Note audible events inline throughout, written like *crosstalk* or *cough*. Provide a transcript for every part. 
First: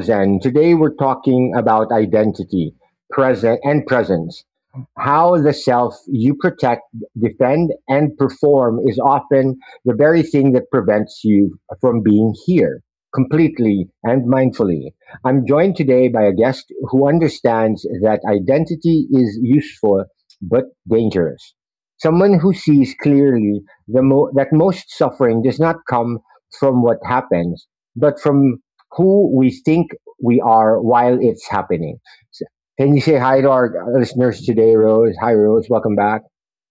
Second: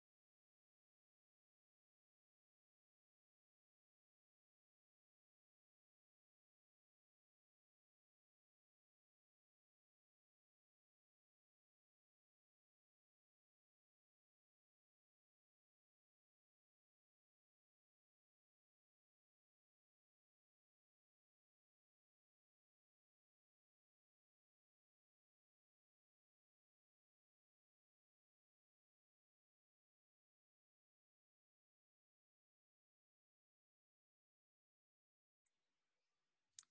Zen. Today we're talking about identity, present and presence. How the self you protect, defend, and perform is often the very thing that prevents you from being here completely and mindfully. I'm joined today by a guest who understands that identity is useful but dangerous. Someone who sees clearly that most suffering does not come from what happens, but from who we think we are while it's happening. So, can you say hi to our listeners today, Rose? Hi, Rose. Welcome back.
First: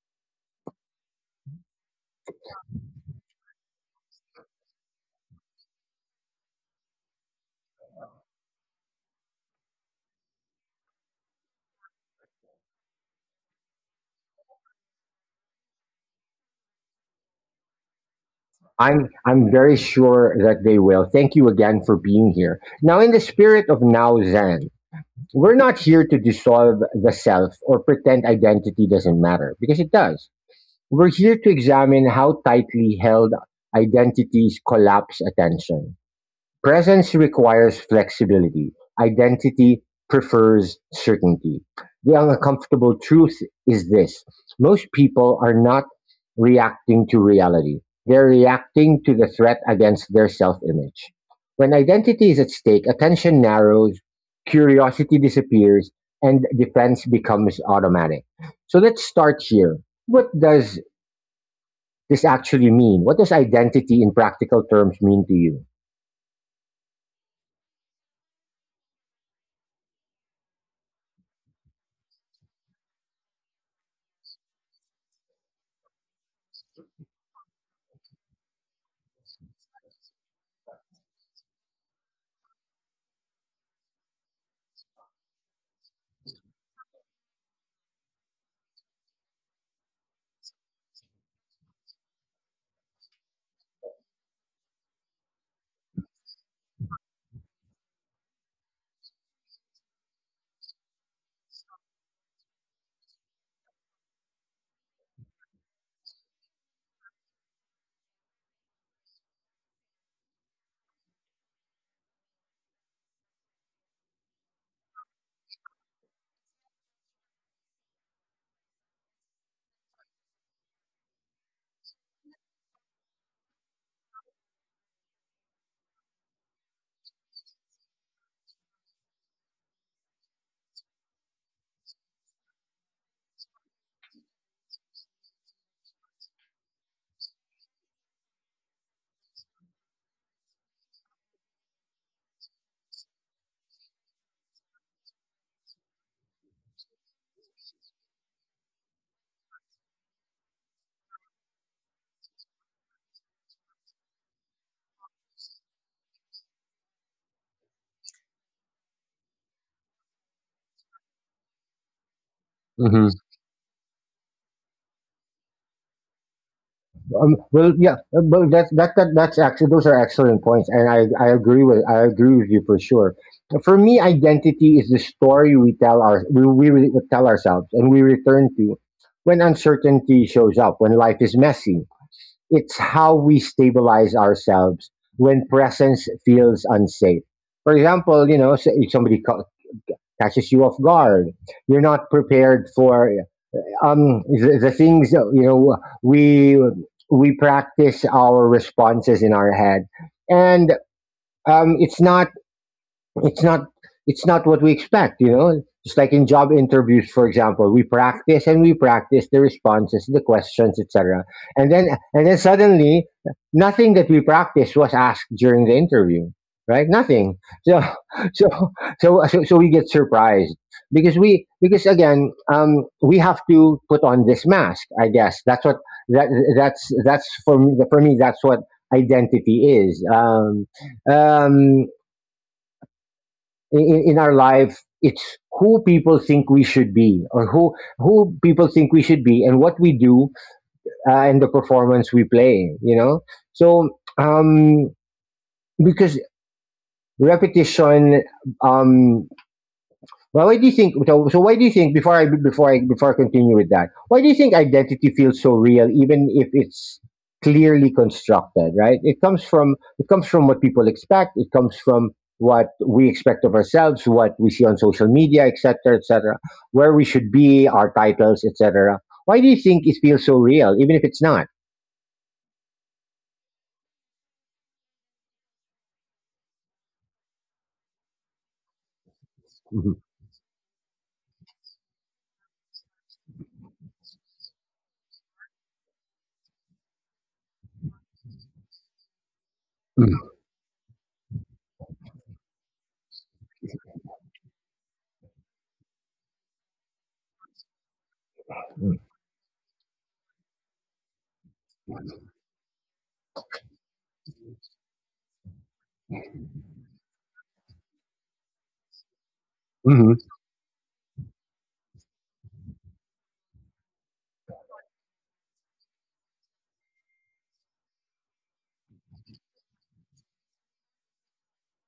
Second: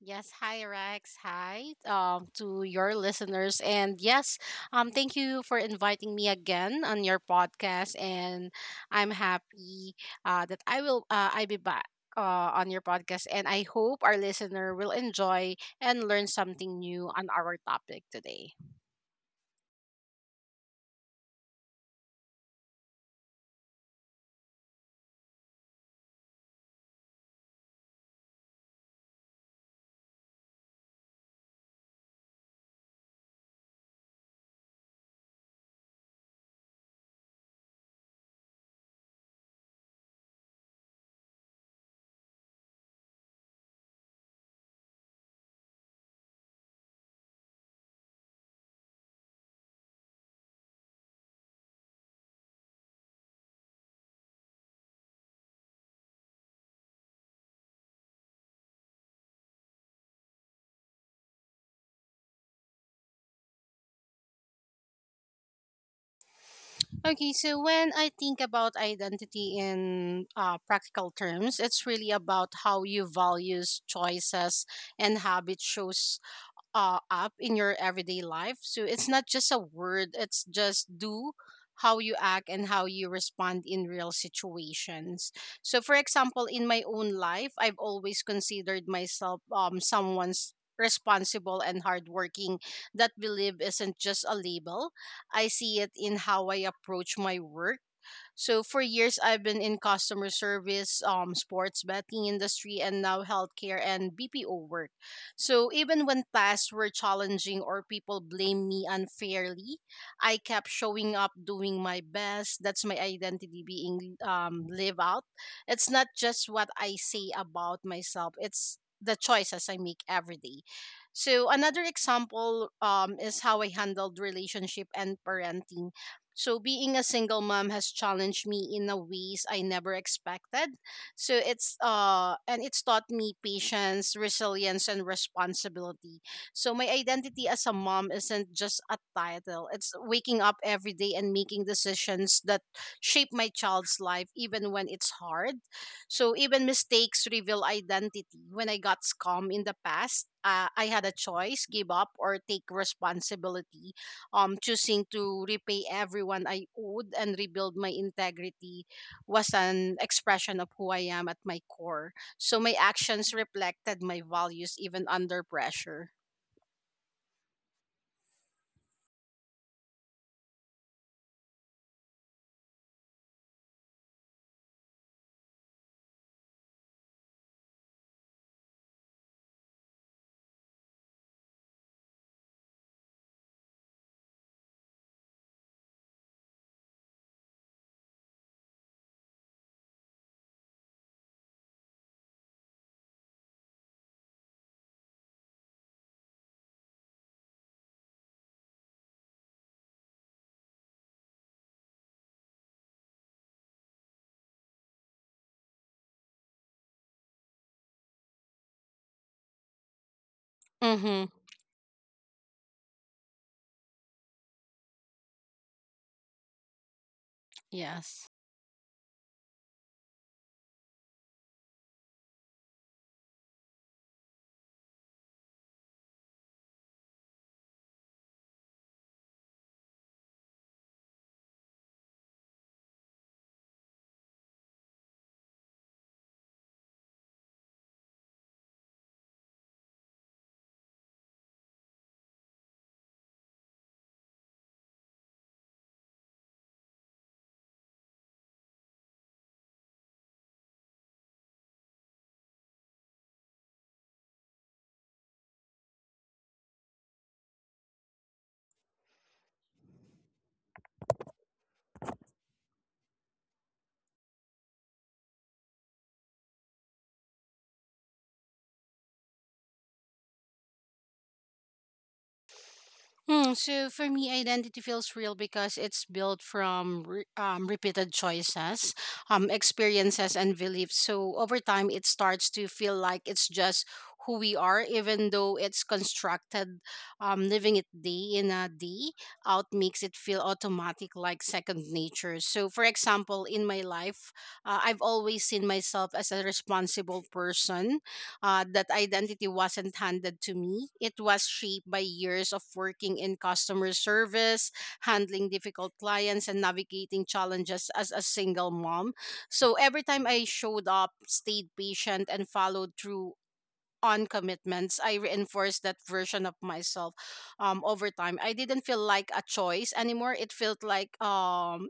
Yes, hi Rex. Hi to your listeners. And yes, thank you for inviting me again on your podcast. And I'm happy that I be back on your podcast. And I hope our listener will enjoy and learn something new on our topic today. I'm very sure that they will. Thank you again for being here. Now, in the spirit of Now Zen, we're not here to dissolve the self or pretend identity doesn't matter because it does. We're here to examine how tightly held identities collapse attention. Presence requires flexibility; identity prefers certainty. The uncomfortable truth is this: most people are not reacting to reality, they're reacting to the threat against their self image. When identity is at stake, attention narrows, curiosity disappears, and defense becomes automatic. So let's start here. What does this actually mean? What does identity in practical terms mean to you? Okay, so when I think about identity in practical terms, it's really about how your values, choices, and habits shows up in your everyday life. So it's not just a word, it's just do how you act and how you respond in real situations. So for example, in my own life, I've always considered myself someone's responsible and hardworking, that belief isn't just a label. I see it in how I approach my work. So for years I've been in customer service, sports betting industry, and now healthcare and BPO work. So even when tasks were challenging or people blamed me unfairly, I kept showing up doing my best. That's my identity being live out. It's not just what I say about myself, it's the choices I make every day. So another example is how I handled relationship and parenting. So being a single mom has challenged me in a ways I never expected, so it's taught me patience, resilience, and responsibility. So my identity as a mom isn't just a title. It's waking up every day and making decisions that shape my child's life even when it's hard. So even mistakes reveal identity. When I got scum in the past, I had a choice, give up or take responsibility. Choosing to repay everyone I owed and rebuild my integrity was an expression of who I am at my core. So my Mm-hmm. actions reflected my values even under pressure. Well, yeah, but that's that, that that's actually, those are excellent points, and I agree with you for sure. For me, identity is the story we tell our we re- tell ourselves and we return to when uncertainty shows up, when life is messy. It's how we stabilize ourselves when presence feels unsafe. For example, you know, if catches you off guard, you're not prepared for the things that, you know, we we practice our responses in our head, and um it's not it's not it's not what we expect. You know, just like in job interviews, for example, we practice and we practice the responses, the questions, Mm-hmm. etc., and then suddenly nothing that we practiced was asked during the interview, right? Nothing. So Yes. *laughs* so so we get surprised because we because again we have to put on this mask, I guess. That's what that that's, for me that's what identity is, um, in our life. It's who people think we should be, or who people think we should be and what we do, and the performance we play, you know. So um because repetition um well, why do you think before I continue with that, why do you think identity feels so real even if it's clearly constructed? Right? It comes from what people expect, it comes from what we expect of ourselves, what we see on social media, etc., etc., where we should be, our titles, etc. Why do you think it feels so real, even if it's not? Hmm, so for me, identity feels real because it's built from repeated choices, Hmm. experiences, and beliefs. So over time, it starts to feel like it's just who we are, even though it's constructed. Living it day in a day out makes it feel automatic, like second nature. So, for example, in my life, I've always seen myself as a responsible person. That identity wasn't handed to me. It was shaped by years of working in customer service, handling difficult clients, and navigating challenges as a single mom. So every Hmm. time I showed up, stayed patient, and followed through on commitments, I reinforced that version of myself over time. I didn't feel like a choice anymore. It felt like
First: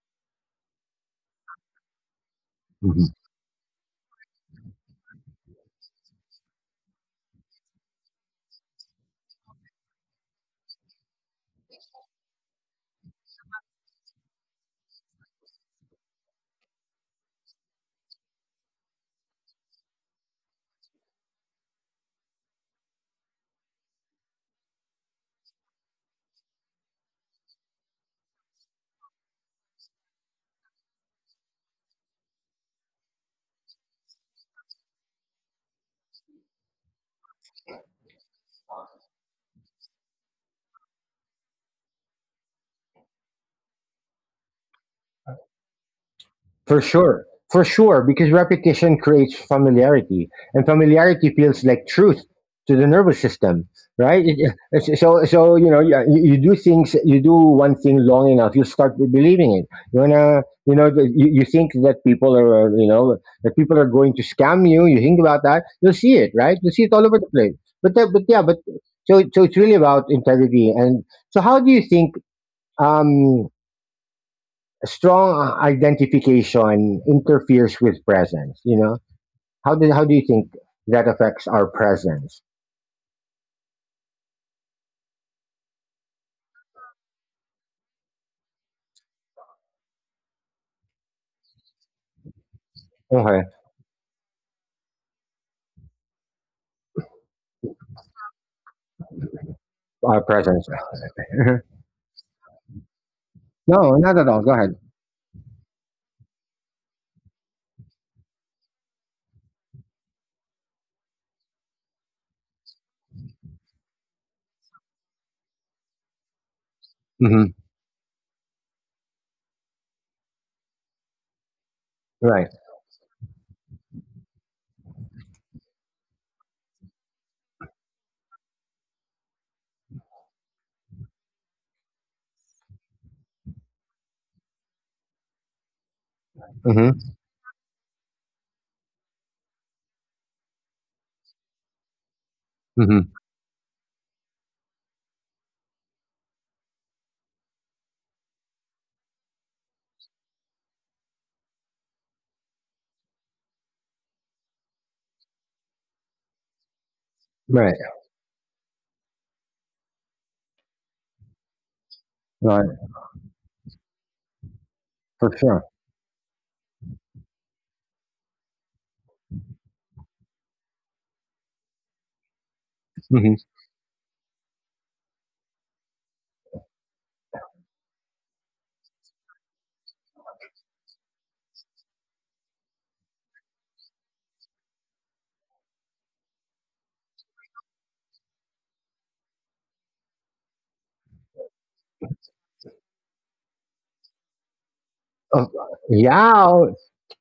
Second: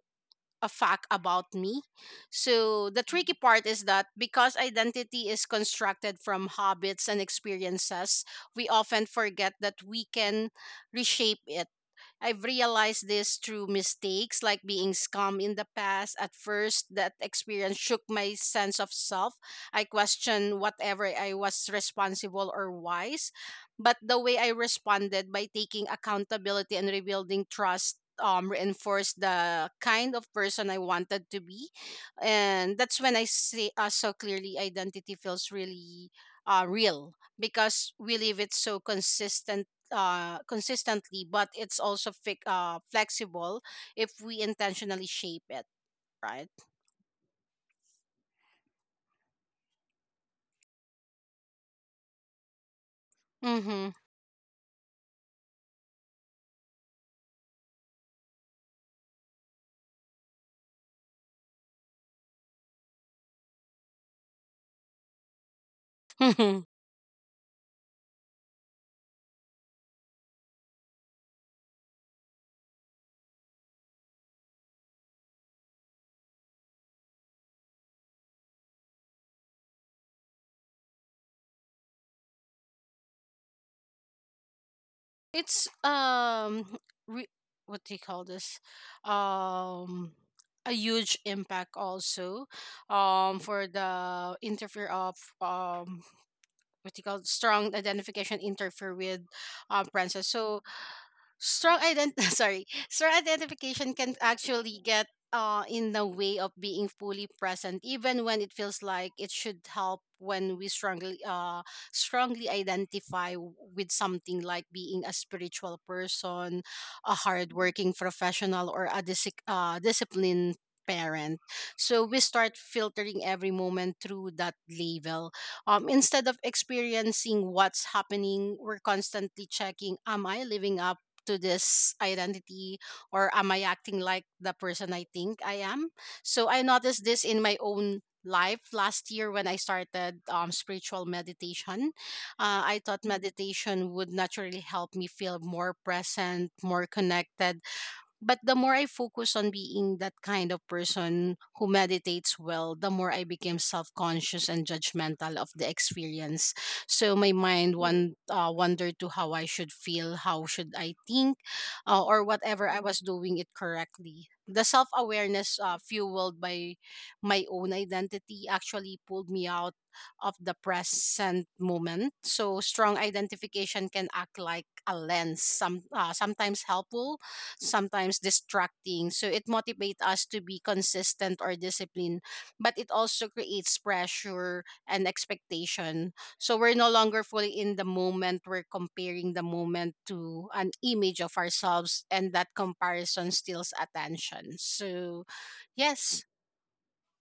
a fact about me. So the tricky part is that because identity is constructed from habits and experiences, we often forget that we can reshape it. I've realized this through mistakes like being scum in the past. At first, that experience shook my sense of self. I questioned whatever I was responsible or wise. But the way I responded by taking accountability and rebuilding trust reinforced the kind of person I wanted to be. And that's when I say so clearly identity feels real because we live it so consistently, but it's also flexible if we intentionally shape it, right? For sure. For sure, because repetition creates familiarity, and familiarity feels like truth to the nervous system, Mm-hmm. right? So, so, you know, yeah, you do things, you do one thing long enough, you start believing it. You wanna, you know, you, you think that people are, you know, that people are going to scam you. You think about that, you'll see it, right? Mm-hmm. You'll see it all over the place. But, but yeah, but so, so it's really about integrity. And so, how do you think? Um, Strong identification interferes with presence, you know. How do you think that affects our presence? It's re- what do you call this? Um, a huge impact also, Okay. For the interfere of what do you call it? Strong identification interfere with Our princess. So presence. *laughs* No, strong ident *laughs* sorry, strong identification not can at all, go ahead. actually get in the way of being fully present even when it feels like it should help. When we strongly identify with something like being a spiritual person, a Hmm. hardworking professional, or a disciplined parent, so we Right. start filtering every moment through that label, instead of experiencing what's happening. We're constantly checking, am I living up to this identity, or am I acting like the person I think I am? So I noticed Hmm. this in my own life last year when I started spiritual meditation. I Hmm. thought meditation would naturally help me feel more present, more connected, but the more I focus on being that kind of person who meditates well, the more I became self-conscious and judgmental of the experience. So my mind Right. wan- uh, wondered to how I should feel, how should I think, or whatever Right, I was doing it correctly. The for self-awareness sure. Fueled by my own identity actually pulled me out of the present moment. So strong Hmm. identification can act like a lens, sometimes helpful, sometimes distracting. So it motivates us to be consistent or disciplined, but it also creates pressure and expectation. So we're no longer fully in the moment. We're comparing the moment to an image of ourselves, and that comparison steals attention. So, Oh, yes. yeah.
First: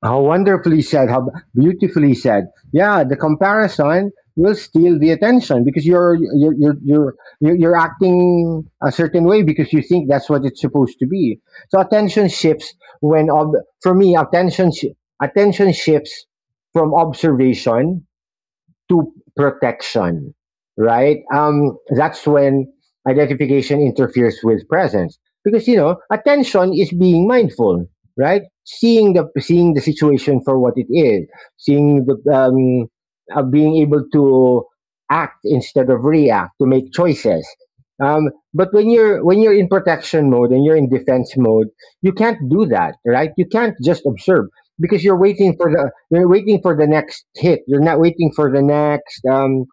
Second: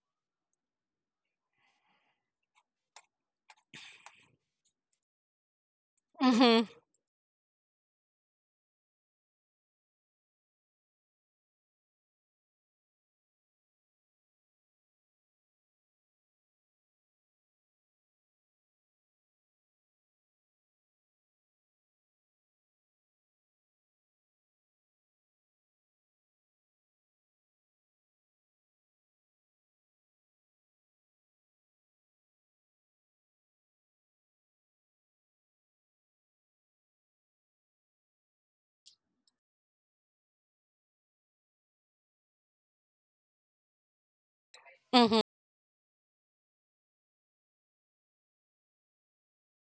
How wonderfully said, how beautifully said. Yeah, the comparison will steal the attention because you're you're Mm-hmm. you're you're you're you're acting a certain way because you think that's what it's supposed to be. So attention shifts when ob- for me attention sh- attention shifts from observation to protection, right? That's when identification interferes with presence because, you know, attention is being mindful, right? Seeing the situation for what it is, seeing the being able to act instead of react, to make choices. Um, but when you're in protection mode and you're in defense mode, you can't do that, right? You can't just observe because you're Mm-hmm. waiting for the next hit. You're not waiting for um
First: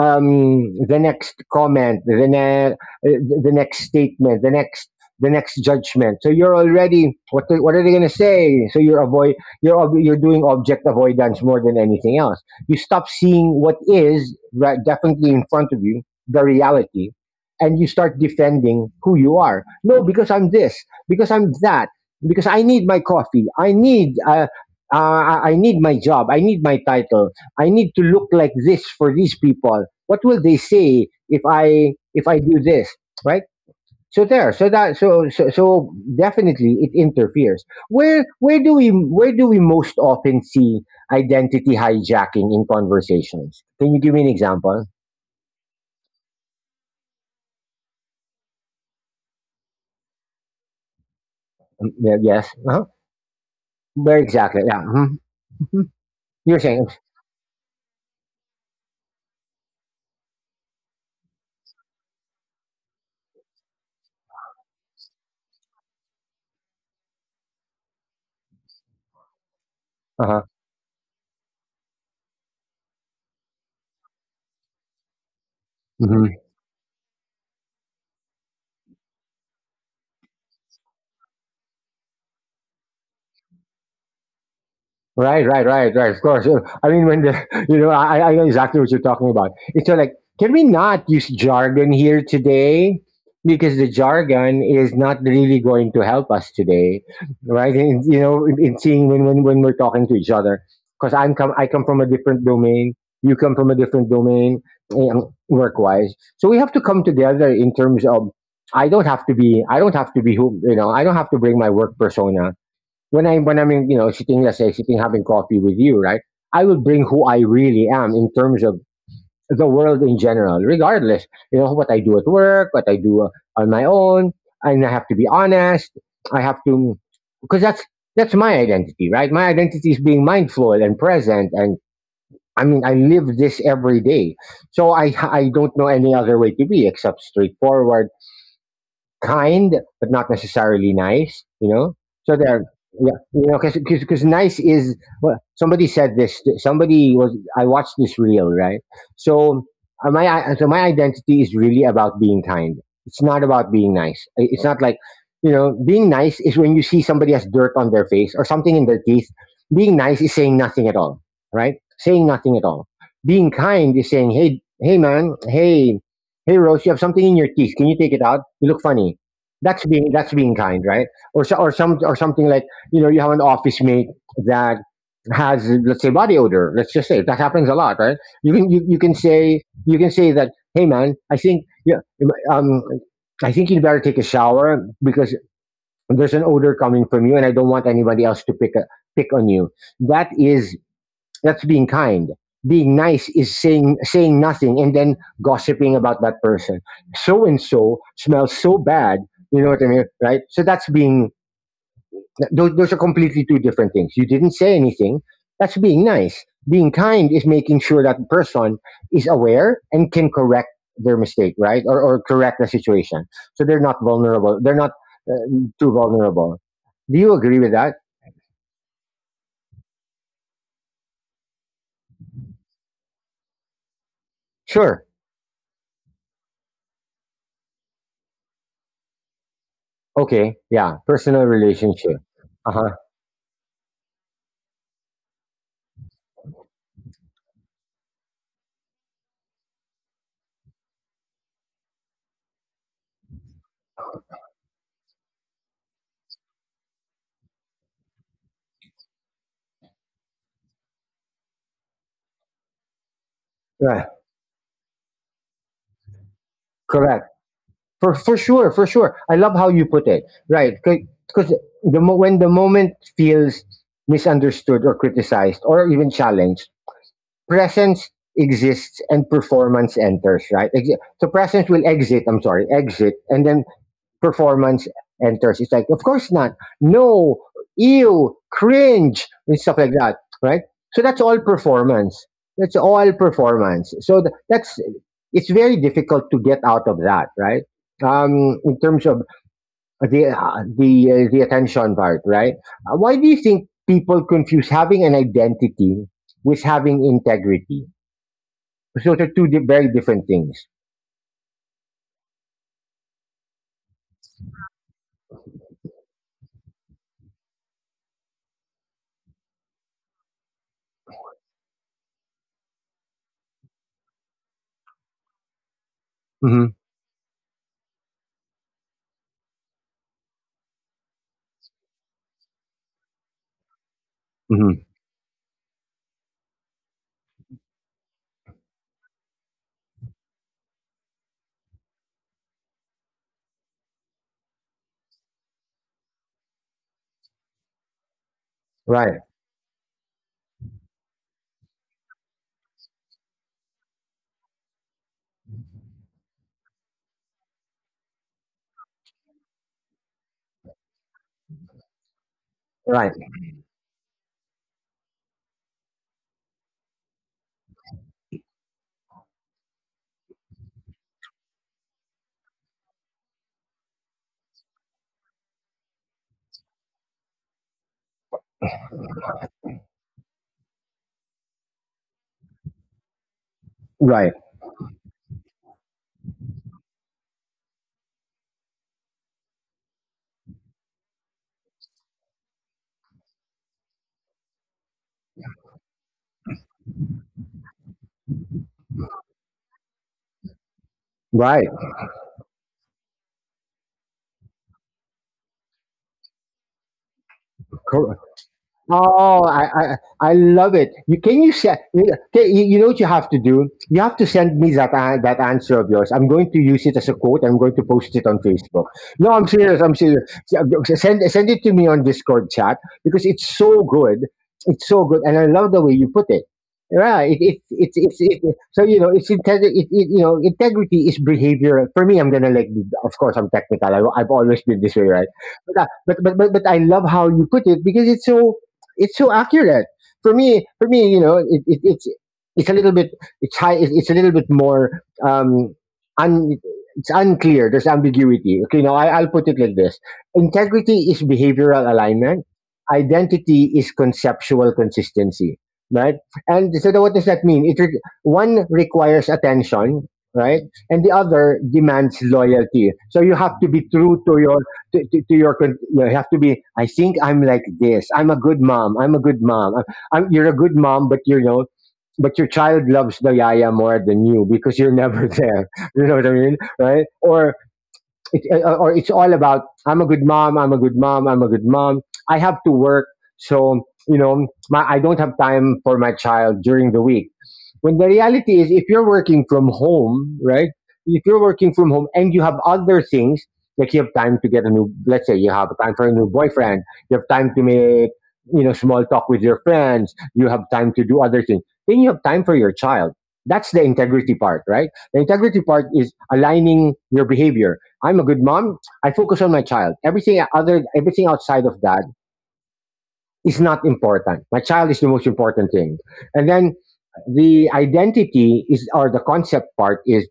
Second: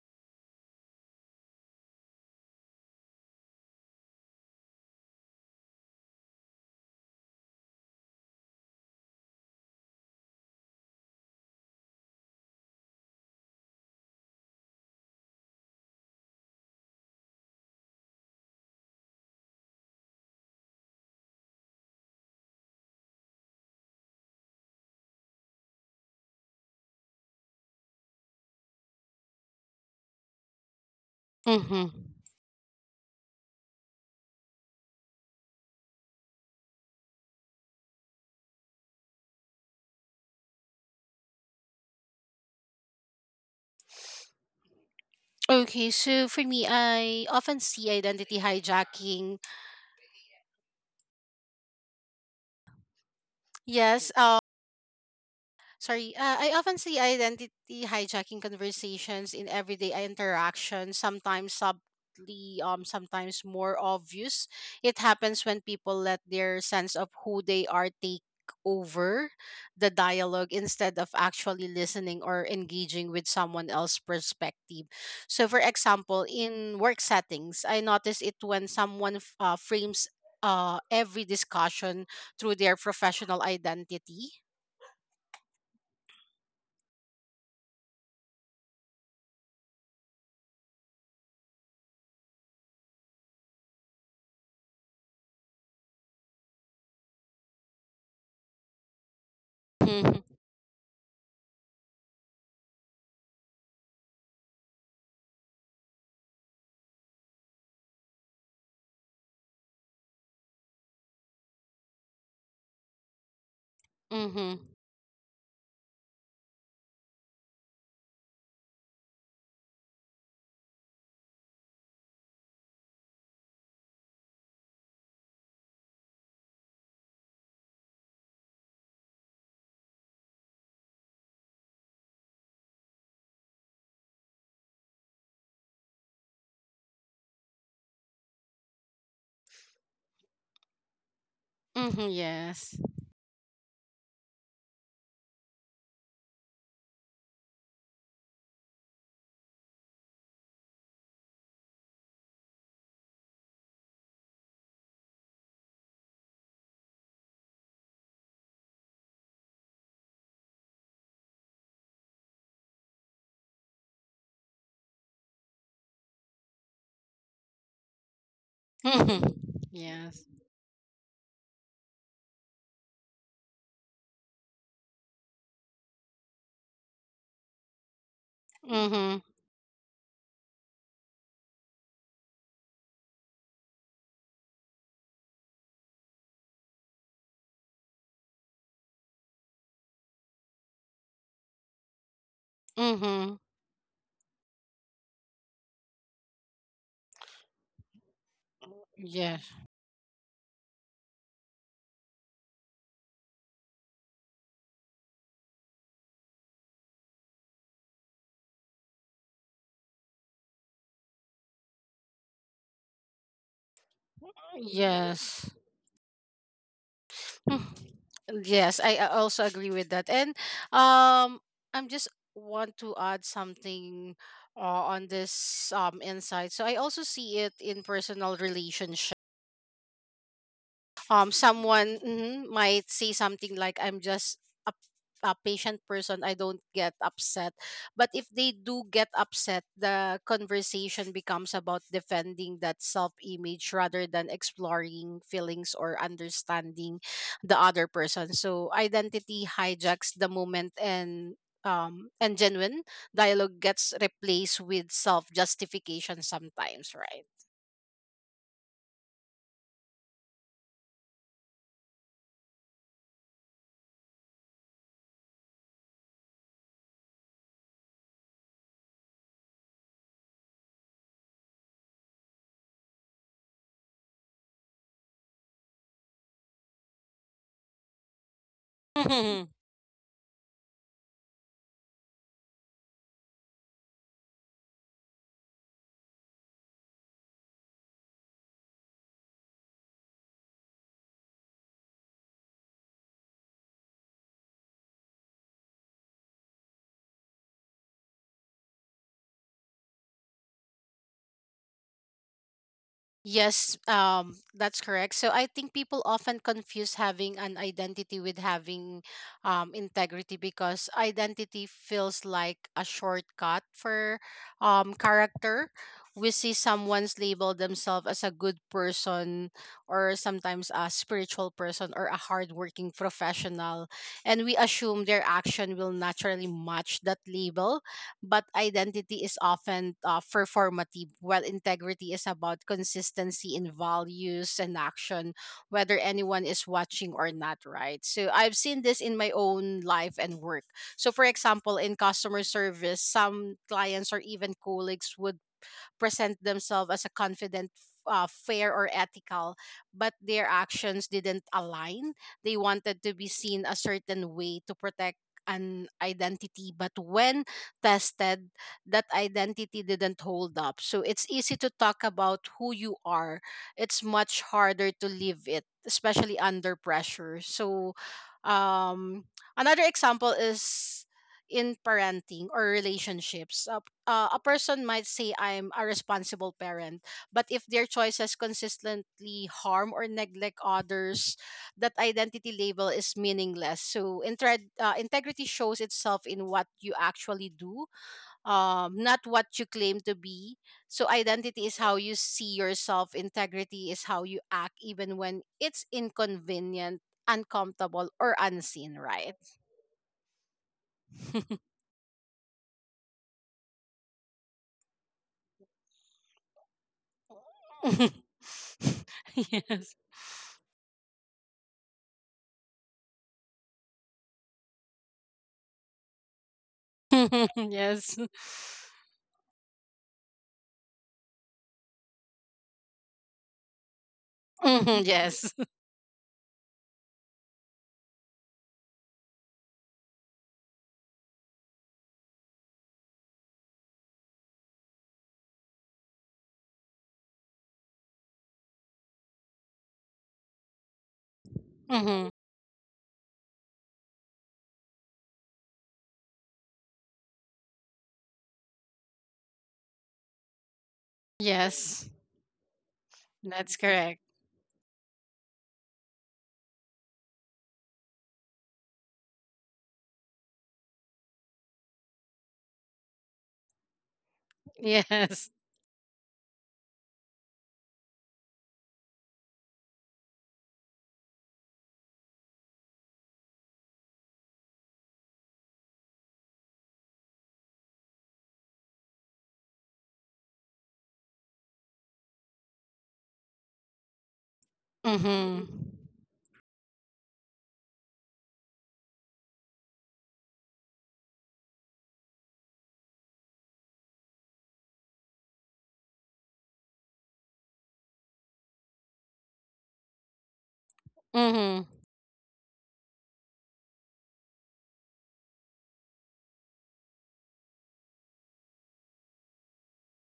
um, the next comment, the next statement, the next judgment. So you're already, what, what are they going to say? So you're doing object avoidance more than anything else. You stop seeing what is right, definitely in front of you, the reality, and you start defending who you are. No, because I'm this, because I'm that, because I need my coffee, I need my job, I need my title. I need to look like this for these people. What will they say if Mm-hmm. I do this, right? So there, so that so so, So definitely it interferes. Where do we most often see identity hijacking in conversations? Can you give me an example? Okay, so for me, I often see identity hijacking. Mm, yeah. Yes. Uh-huh. Yes, Where exactly? Yeah. Mhm, mhm. sorry, I You're often saying. see identity hijacking conversations in everyday interactions, sometimes subtly, sometimes more obvious. It happens when people let their sense of who they are take over the Uh dialogue instead of actually listening or engaging with someone else's perspective. So, for example, huh. in work settings, I notice it when someone frames every discussion through their professional identity. Right, right, right, right. Of course. I mean, when the *laughs* you know, I know exactly what you're talking about. It's so like, can we not use jargon here today? Because the jargon is not really going to help us today, right? And, you know, in seeing when, when we're talking to Mhm. each other, because I come from a different domain. You come from a different domain, work wise. So we have to come together in terms of. I don't have to be. I don't have to be who, you know. I don't have to bring my work persona when I'm in, you know, sitting, let's Mhm. say sitting having coffee with you, right? I will bring who I really am in terms of the world in general, regardless, you know, what I do at work, what I do on my own, and I have to be honest. I have to, because that's my identity, right? My identity is being mindful and present and. I mean, I live this every day, so I don't know any other way to be except straightforward, kind, but not necessarily nice. You know, Mhm. so they're, Yes. yeah, you know, because nice is, well, somebody said this. Somebody was I watched this reel, right. So, so my identity is really about being kind. It's not about being nice. It's not like, you know, being nice is when you see somebody has dirt on their face or something in their teeth. Being nice is saying nothing at all, right? Saying nothing at all. Being kind is saying, hey, "Hey Rose, you have something in your teeth. Can you take it out? You look funny." Mhm. Yes. That's being kind, right? Or so, or some, or something like, you know, you have an office mate that has, let's say, body odor. Let's just say that happens a lot, right? You can you, you can Mhm. say, that, "Hey man, I think, yeah, um, I think you'd better take a shower because there's an odor coming from you, and I don't want anybody else to pick on you." That is, that's being kind. Being nice Mhm. is saying nothing and then gossiping about that person. So and so smells so bad. Yes. You know what I mean, right? So that's being, those are completely two different things. You didn't say anything. That's being nice. Being kind is making sure that person is aware and can correct their mistake, right? Or correct the situation. So they're not vulnerable. They're not uh, Yes. too vulnerable. Do you agree Hmm. with that? Yes, I also agree with that. And um, I'm just want to add something Sure. on this insight. So I also see it in personal relationships. Okay. Yeah. Personal Someone relationship. Uh might huh. say something like, I'm just a, a patient person, I don't get upset, but if they do get upset, the conversation becomes about defending that self-image rather than exploring feelings or understanding the other person. So identity hijacks the moment, and genuine dialogue gets Yeah. replaced with self justification sometimes, right? Correct. For sure, for sure. I love how you put it. Right, because when the moment feels misunderstood or criticized or even challenged, presence exists and performance enters. Right. So presence will exit. I'm sorry, exit, and then performance enters. It's like, of course not. No, ew, cringe, *laughs* and stuff like that, right? So that's all performance. That's all performance. So that's, it's very difficult to get out of that, right? In terms of the the attention part, right? Why do you think people confuse having an identity with having integrity? So they're very different things. Yes, that's correct. So I think people often confuse having an identity with having integrity because identity feels like a shortcut for character. We see Hmm. someone's label themselves as a good person or sometimes a spiritual person or a hardworking professional, and we Hmm. assume their action will naturally match that label, but identity is often performative, while integrity is about consistency in values and action, whether anyone is watching or not, right? So I've seen this in Right, my own life and work. So, for example, in customer service, some clients or even colleagues would present themselves as a confident, fair, or ethical, but their actions didn't align. They wanted right, to be seen a certain way to protect an identity, but when tested, that identity didn't hold up. So it's easy to talk about who you are, it's much harder to live it, especially under pressure. So, um, another example is in parenting or relationships. Right, A person might say, I'm a responsible parent, but if their choices consistently harm or neglect others, that identity label is meaningless. So, integrity shows itself in what you actually do, not what you claim to be. So, identity right. is how you see yourself, integrity is how you act, even when it's inconvenient, uncomfortable, or unseen, right? Oh, I love it. You can you send? Okay, you know what you have to do. You have to send me that answer of yours. I'm going to use it as a quote. I'm going to post it on *laughs* Facebook. No, I'm serious. Yes. I'm serious. Send it to me on Discord chat because it's so good. It's so good, and I love the way you put it. Yeah, it, *laughs* it, it, it's Yes. it, it- so you know it's integrity. You know integrity is behavior. For me, I'm gonna like. Of course, I'm technical. I've always been this way, Mhm, right? yes. But, but I love how you put it because it's so, it's so accurate for me. For me, you know, it's a little bit, it's high. It's a little bit more um un, it's unclear. There's ambiguity. Okay, now I'll put it like this: integrity is behavioral Hmm. alignment. Identity is conceptual consistency, right? And so, what does that mean? One requires attention, right, and the other Yes. demands loyalty. So you have to That's be correct. true to your, to your, you have to be, I think I'm like this, I'm a good mom I'm a good mom I'm, You're a good mom, but you're, you know, but your child loves the yaya more than you because you're never Yes. there *laughs* you know what I mean, right? Or or it's all about I'm a good mom, I'm a good mom, I'm a good mom. I have to work, so you know my, I don't have time for my child during the week. When the reality is, if you're working from home, right? If you're working from home and you have other things, like you have time to get a new, let's say you Hmm. have time for a new boyfriend, you have time to make, you know, small talk with your friends, you have time to do other things. Then you have time for your child. That's the integrity part, right? The integrity part is aligning your behavior. I'm a good mom. I focus on my child. Everything other, everything outside of Hmm. that is not important. My child is the most important thing. And then the identity is, or the concept part is,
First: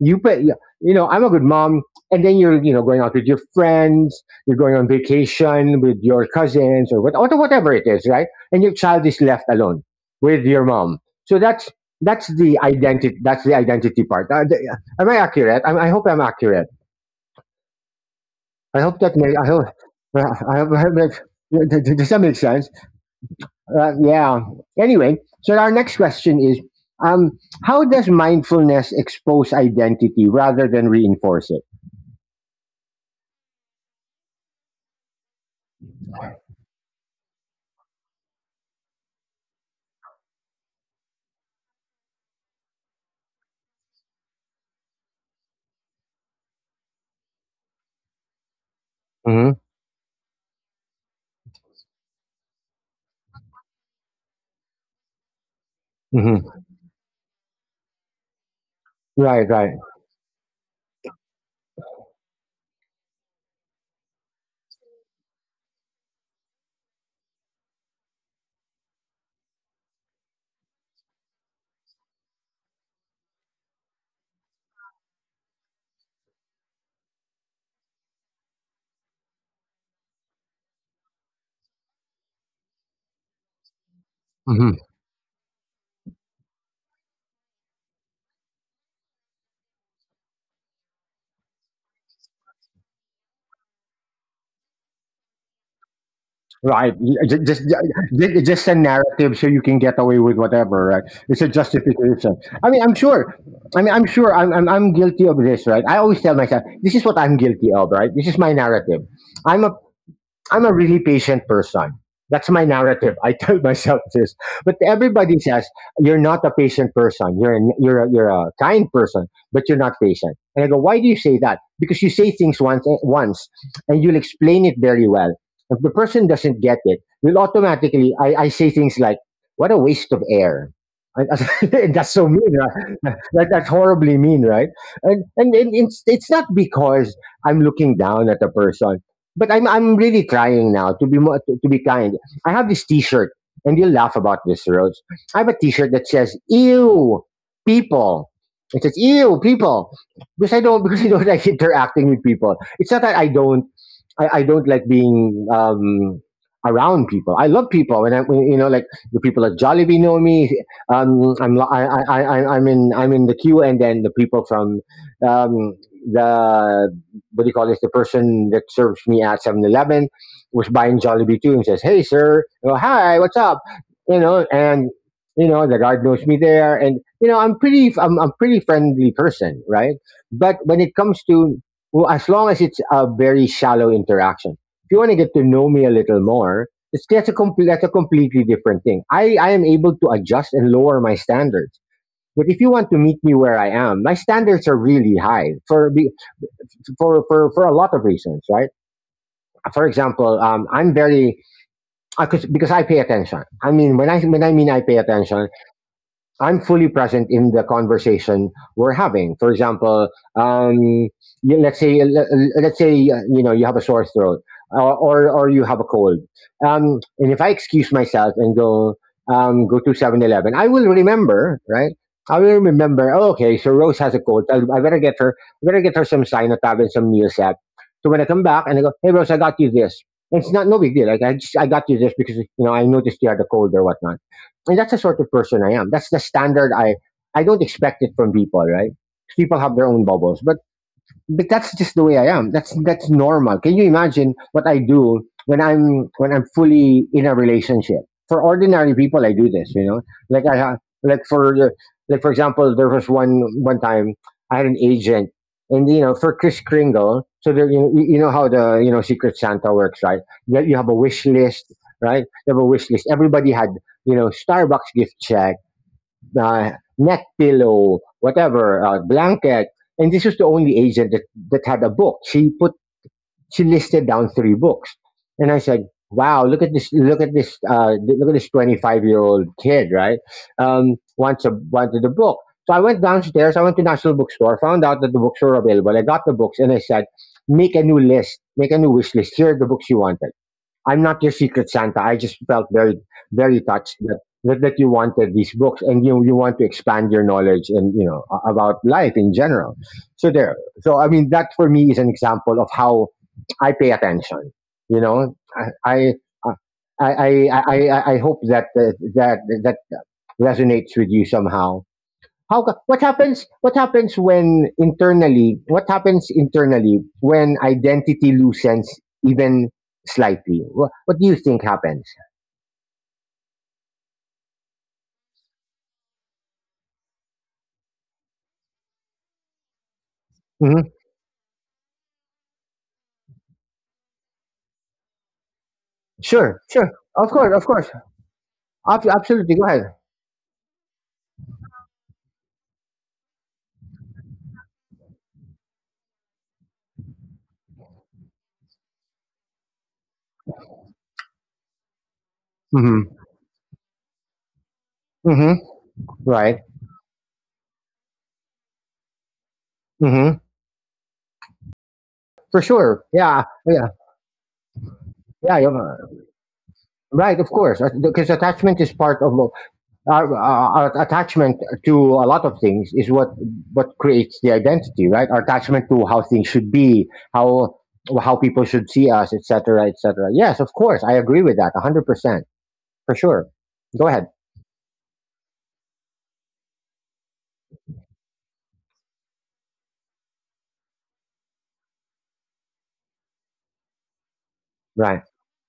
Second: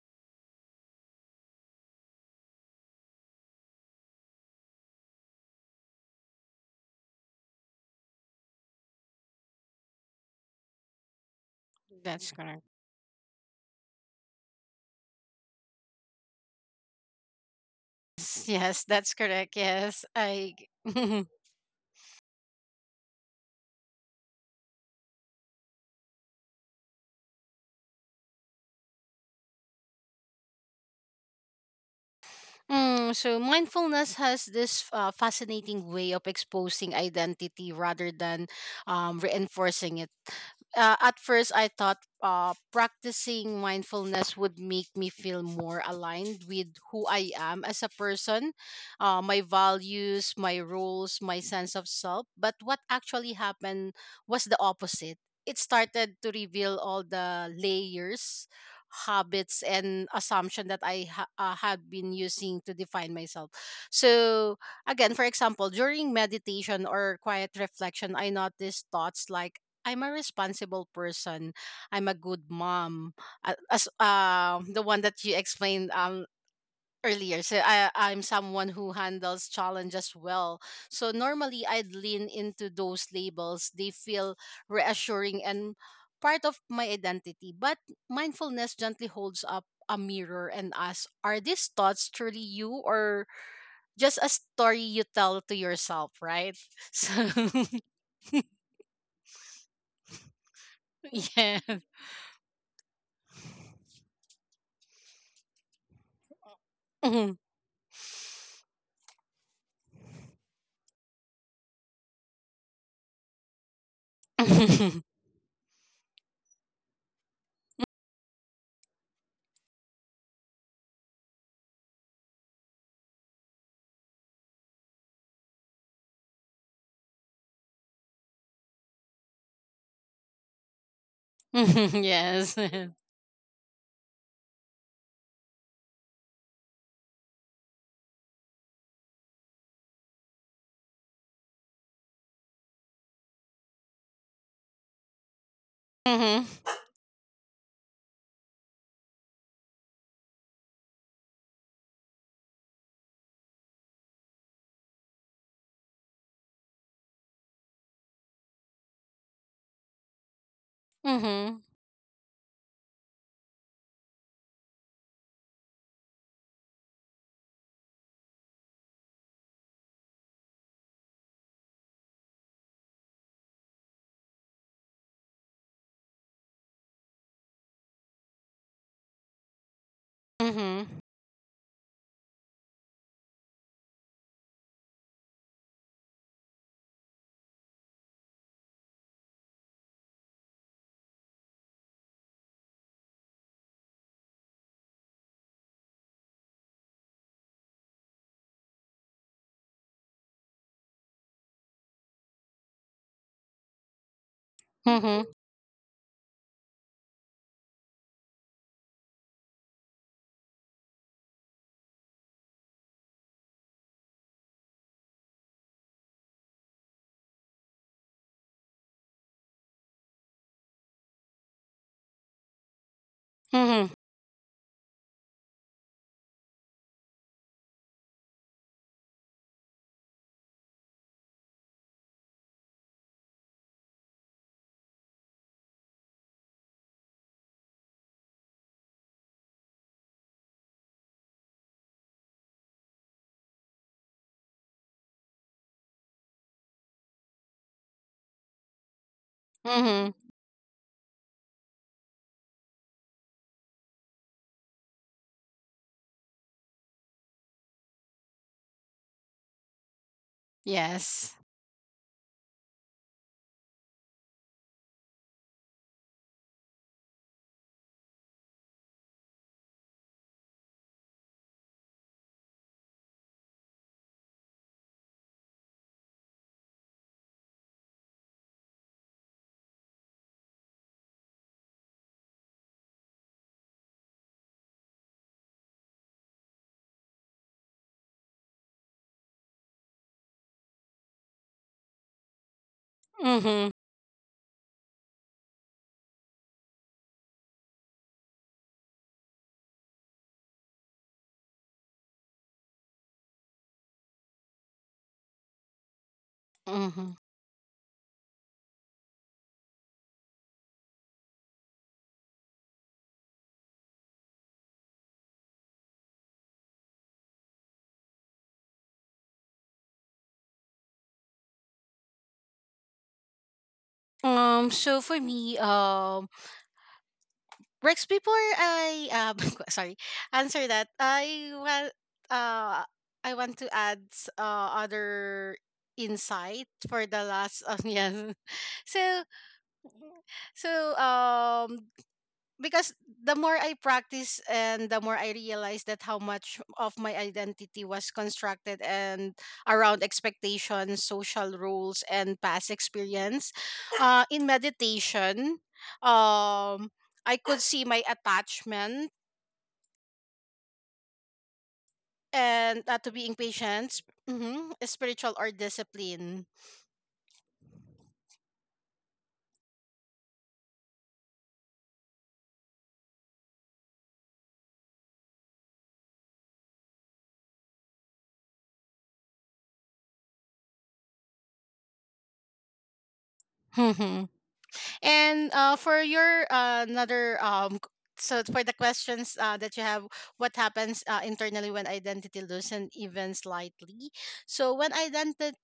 you, pay, you know, I'm a good mom. And then you're, you know, going out with your friends, you're going on vacation with your cousins or what, or whatever it is, right? And your child is left alone with your mom. So That's that's the correct. identity. That's the identity part. Am I accurate? I hope I'm accurate. I Yes, hope that's that makes. I correct. hope. Yes. uh, I I hope, I hope makes. *laughs* Does that make sense? Yeah. Anyway, so our next question is: um, how does mindfulness expose identity rather than reinforce it? Mm, so mindfulness has this fascinating way of exposing identity rather than reinforcing it. At first, I thought practicing mindfulness would make me feel more aligned with who I am as a person, my hmm values, my rules, my sense of self. But what actually happened was the opposite. It started to hmm reveal all the layers, Right. habits, Right. and assumption that I had been using to define myself. So, again, for example, during meditation or quiet reflection, I noticed thoughts like, I'm a responsible person. I'm a good mom. As the one that you explained earlier, so I, I'm someone who handles challenges well, so normally I'd lean into those labels, they feel hmm reassuring and part of my identity, but mindfulness gently holds up a mirror and asks, are these thoughts truly you or just a story you tell to yourself, right? *laughs* Right. So Yeah, just, *laughs* yeah, just a narrative so you can get away with whatever, right? It's a yeah. justification. I mean, I'm sure. I mean, I'm sure I'm guilty of this, right? I always tell myself, this is what I'm Mhm. guilty of, right? This is my narrative. I'm a I'm a really patient person. That's my narrative. I *laughs* tell myself this, but *laughs* everybody says you're not a patient person. You're a kind person, but you're not patient. And I go, why do you say that? Because you say things once, once, and you'll explain it very well. If the person doesn't get it, you'll automatically. I say things like, "What a waste of air." And *laughs* Mhm. that's so mean, Yes. right? *laughs* Like that's horribly mean, right? And, and it's not because I'm looking down at a person, but I'm really trying now to be more, to be kind. I have this T-shirt, and you'll laugh about this, Rhodes. I have a T-shirt that says Mm-hmm. "Ew, people." It says "Ew, people," because I don't *laughs* because I don't like interacting with people. It's not that I don't like being around people. I love people, and I, you know, like the people at Jollibee know me. I'm Mm-hmm. li- I, I'm in, I'm in the queue, and then the people from um, the what do you call this? The person that serves me at 7-Eleven was buying Jollibee too, and says, "Hey, sir, oh, hi, what's up?" You know, and you know the guard knows me there, and you know I'm pretty friendly person, right? But when it Mm-hmm. comes to, well, as long as it's a very shallow interaction, if you want to get to know me a little more, it's that's a complete that's a completely different thing. I am able to adjust and lower my standards. But if you want to meet me where I am, my standards are really high for a lot of reasons, right? For example, I'm very, because I pay attention. I mean, when I mean I pay attention, I'm fully present in the conversation we're having. For example, um, let's say, let's say, you know you have a sore throat or, or you have a cold, and if I excuse myself and go, go to 7-Eleven, I will remember, right? I will remember. Oh, okay, so Mm-hmm. Rose has a cold. I better get her. I better get her some Sinotab and some Neosep. So when I come back and I go, hey Rose, I got you this. It's not no big deal. Like I got you this because you know I noticed you had a cold or whatnot, and that's the sort of person I am. That's the standard I don't expect it from people, right? People have their own bubbles, but that's just the way I am. That's normal. Can you imagine what I do when I'm fully in a relationship? For ordinary people, I do this. You know, Mm-hmm. like I ha- like for the like for example, there was one time I had an agent, and you know, for Chris Kringle. So there, you know how the, you know Secret Santa works, right? You have a wish Yes. list, right? You have a wish list. Everybody had, you know, Starbucks gift, uh, neck pillow, whatever, blanket. And this was the only agent that, that had a book. She listed down three books, and I said, "Wow, look at this! Look at this! Look at this 25-year-old kid, right? Wants a wanted a book." So I went downstairs. I went to National Bookstore, found out that the books were available. I got the books, and I said, "Make a new list. Make a new wish list. Here are the books you wanted." I'm not your secret Santa. I just felt very, very Mm-hmm. touched that that you wanted these books and you want to expand your knowledge and you know about life in general. So there. So I mean, that for me is an example of how I pay attention. You know, I I Mm-hmm. I hope that that that resonates with you somehow. How ca- what happens when internally What happens internally when identity loosens even slightly, what do you think happens? So for me, Rex, before I *laughs* sorry, answer hmm that, uh, I want to add other sure, insight sure, for the of course, last of *laughs* course. yes. So, Absolutely, go ahead. so because the more I practice and the more I realize that how much of my identity was constructed and around expectations, social rules, and past hmm experience. In hmm meditation, right. um, I could see my attachment hmm for and sure, to being yeah, yeah. patient, mhm, spiritual or yeah you're- discipline. right, of course, because attachment is part of our attachment to a lot of things is what creates the identity, right? Our attachment to how things should be, how how people should see us, etc., etc. Yes, of course, I agree with that 100%, for sure. Go ahead. *laughs* And for your another so for the questions that you have, what happens internally when identity loosen even slightly? So when Ryan. identity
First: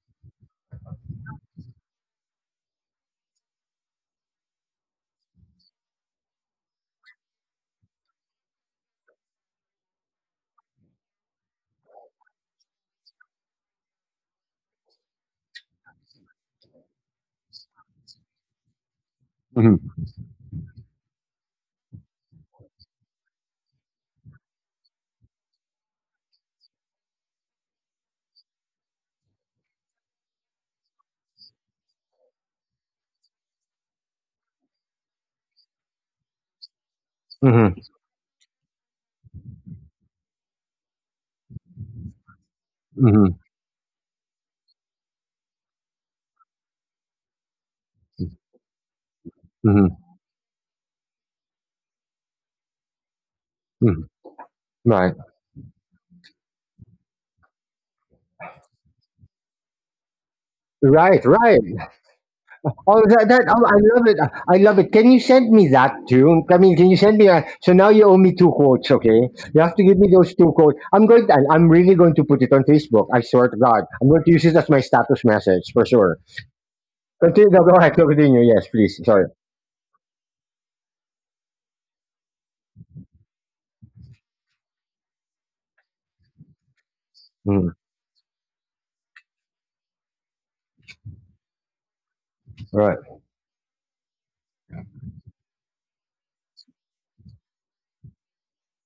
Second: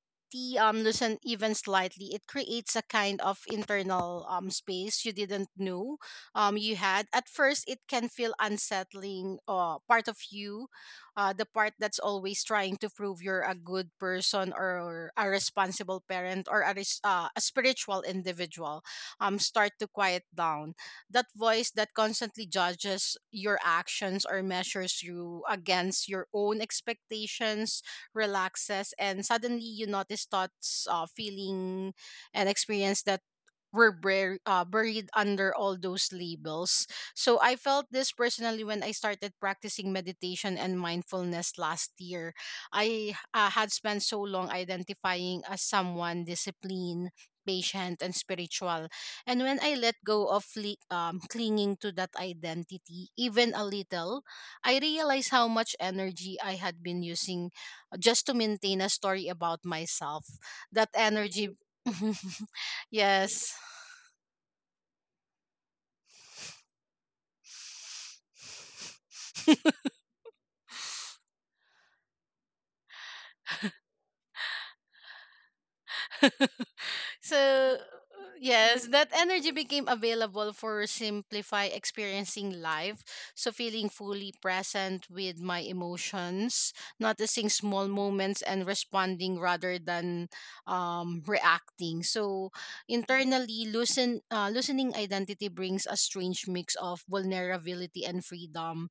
loosen even slightly, it creates a kind of internal space you didn't know you had. At first, it can feel unsettling. Part of you, the part that's always trying to prove you're a good person or a responsible parent or a, a spiritual individual start to Mm-hmm. quiet down. That voice that constantly judges your actions or measures you against your own expectations relaxes, and suddenly you notice thoughts, feeling, and experience that were buried under all those labels. So I Mm-hmm. felt this personally when I started practicing meditation and mindfulness last year. I Mm-hmm. Had spent so long identifying as someone disciplined, patient, and spiritual, and when I Mm-hmm. let Right. go of clinging to that identity, even a hmm hmm little, I hmm hmm realized how much energy I had been using just to maintain a story about myself. That right, energy. right. *laughs* Oh, that, that, yes. oh, I love it. I love it. Can you send me that too? I mean, can you send me that? So now you owe me two quotes, okay? You have to give me those two quotes. I'm going. To, I'm really going to put it on Facebook. I swear to God, I'm going to use it as my status message for sure. Continue. No, So, go ahead. Continue. Yes, yes, please. that Sorry. energy became available for simplify experiencing life. So, feeling fully present with my emotions, noticing Mm, small moments, and responding rather than reacting. So, right. internally, loosening identity brings a strange mix of vulnerability and freedom.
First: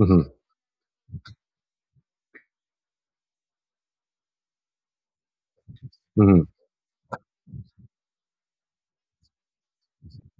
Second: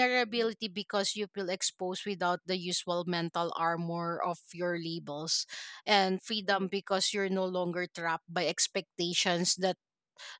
Mm-hmm. because you feel exposed without the usual mental armor of your labels, and Mm-hmm. freedom because you're no longer trapped by expectations that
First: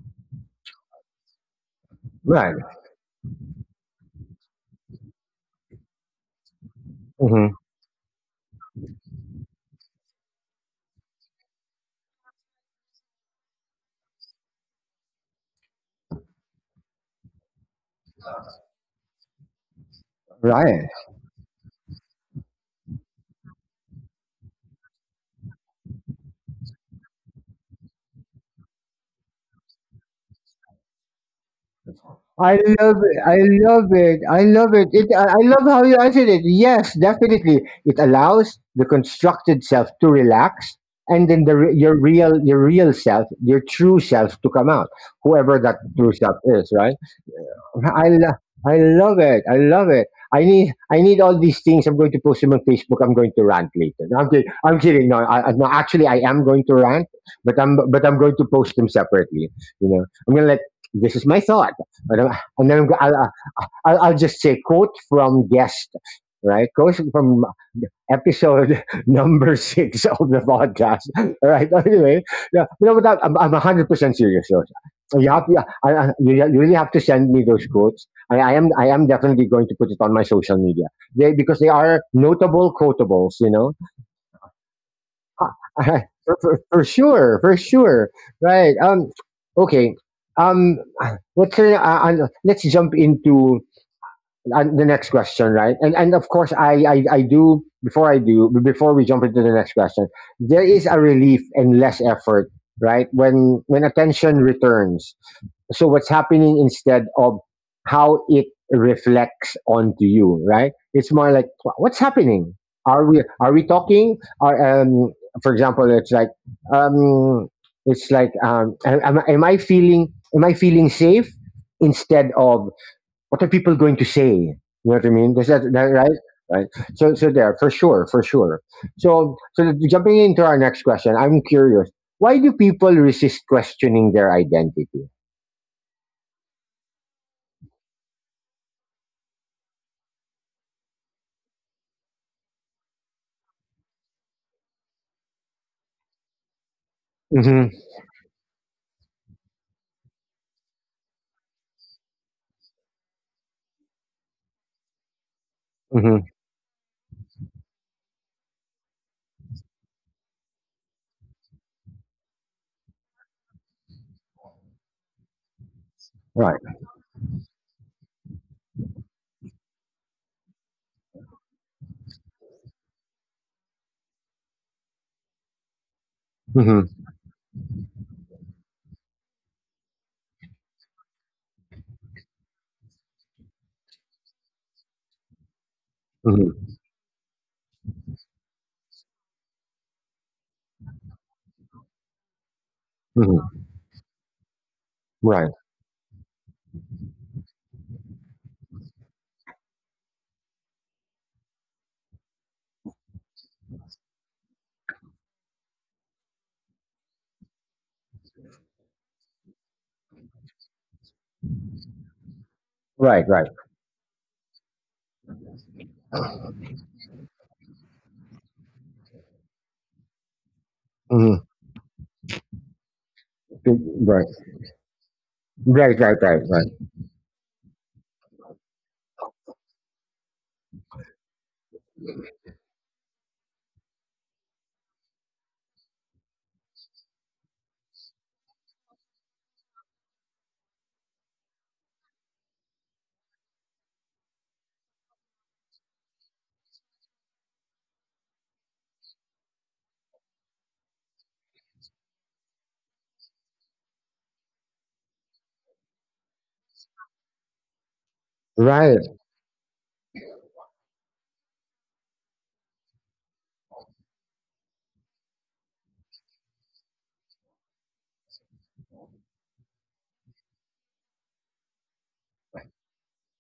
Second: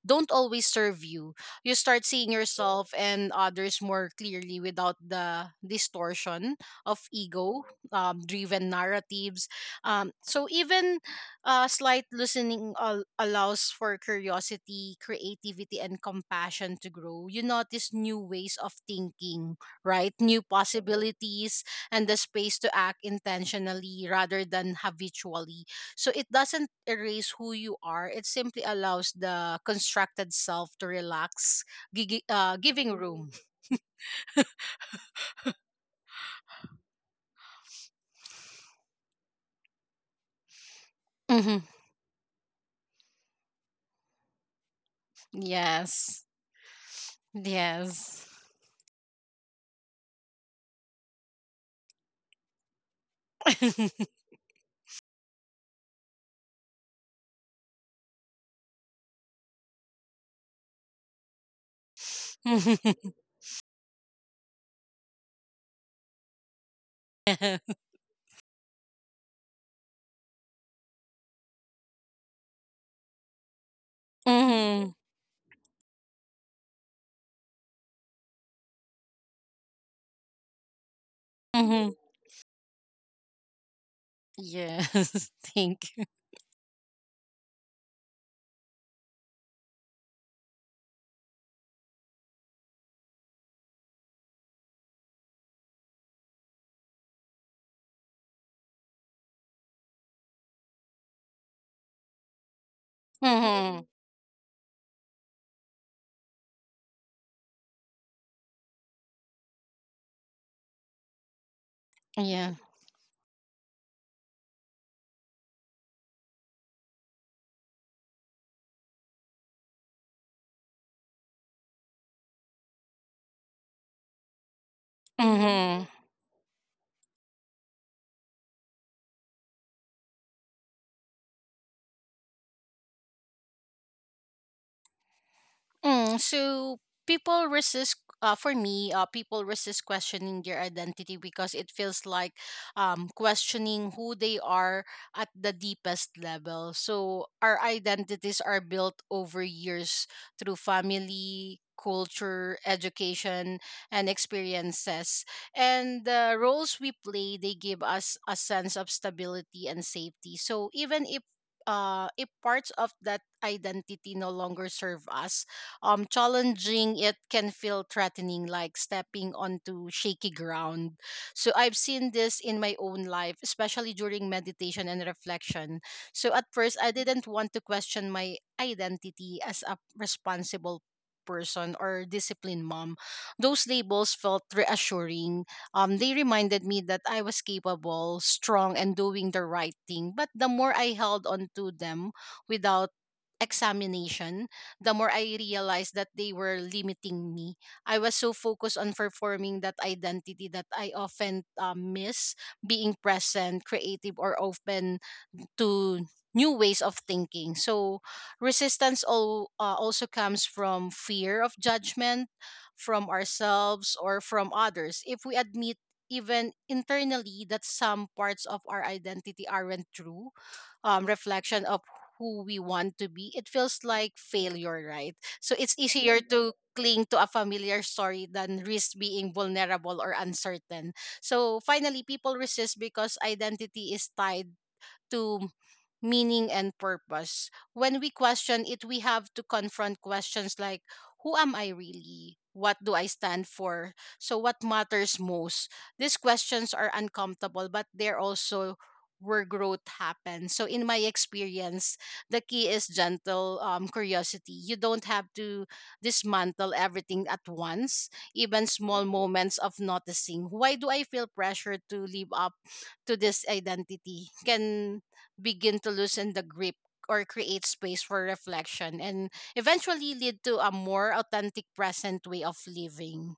don't always serve you. You start seeing Right. yourself and others more clearly without the distortion of Mm-hmm. ego driven narratives. So, even slight loosening allows for curiosity, creativity, and compassion to grow. You notice new ways of thinking, right? New Right. possibilities and the space to act intentionally rather than habitually, so it doesn't erase who you are. It simply allows the constructed self to relax, I giving love it. room. I love it. I love it. I love how you answered it. Yes, definitely. It allows the constructed self to relax, and then Hmm your real, your real self, your true self, to come out. Whoever that true Yes. self is, right? I Yes. lo- I love it. I love it. I need all these things. I'm going to post them on Facebook. I'm going to rant later. *laughs* No, I'm kidding. I'm kidding. No, no, actually, I am going to rant, but I'm going to post them separately. I'm gonna let, this is my thought, but I'm, and then I'm, go- I'll just say quote from guest, right? Quote from episode *laughs* number 6 of the podcast. *laughs* All right. Anyway, yeah, but I'm 100% serious. So hmm so you have to, you, you really have to send me those quotes. I am definitely going to put it on my social media, because they hmm are notable quotables. You know, Yes. *laughs* *laughs* Thank you. For sure, for sure. Right. Okay. Um. What's Let's jump into and the next question, right? And of course, I do before we jump into the next question, there is a relief and less effort, right? When Hmm attention returns, so what's happening instead of how it reflects onto you, right? It's more like, what's happening? Yeah. Are we talking? Are For example, it's like, um am, am I feeling safe instead of what are people going to say?" You know what I mean? Is that, that Mm-hmm. right? Right. So there, for sure, for sure. So jumping into our next question, I'm curious. Why do people resist questioning their identity? So people resist. For me, people resist questioning their identity because it feels like questioning who they are at the deepest level. So our Mm-hmm. identities are built over years through family, culture, education, and experiences. And Mm-hmm. the roles we play, they give us a sense of stability and safety. So even if parts of that identity no longer serve us, Right. challenging, it can feel threatening, like stepping onto shaky ground. So I've seen this in my own life, especially during meditation and reflection. So at first, I Mm-hmm. didn't want to question my identity as a responsible person or disciplined mom. Those labels felt reassuring. They reminded Mm-hmm. me that I was capable, strong, and doing the right thing. But the more I held on to them without Mm-hmm. examination, the more I Right. realized that they were limiting me. I was so focused on performing that identity that I often miss being present, creative, or open to new ways of thinking. So resistance also comes from fear of judgment from Right. Right. ourselves or from others. If we admit even internally that some parts of our identity aren't true Mm-hmm. reflection of who we want to be, it feels like Right. failure, right? So it's Right. Right. easier Right. to Right. cling to a familiar story than risk being vulnerable or uncertain. So finally, people resist because identity is tied to meaning and purpose. When we question it, we have to confront questions like who am I really? What do I stand for? So, what matters most? These questions are uncomfortable, but they're also where growth happens. So, in my experience, the key is gentle curiosity. You don't have to dismantle everything at once, even Right. small moments of noticing. Why do I feel pressure to live up to this identity? Can begin to loosen the grip or create space for reflection and eventually lead to a more authentic present way of living,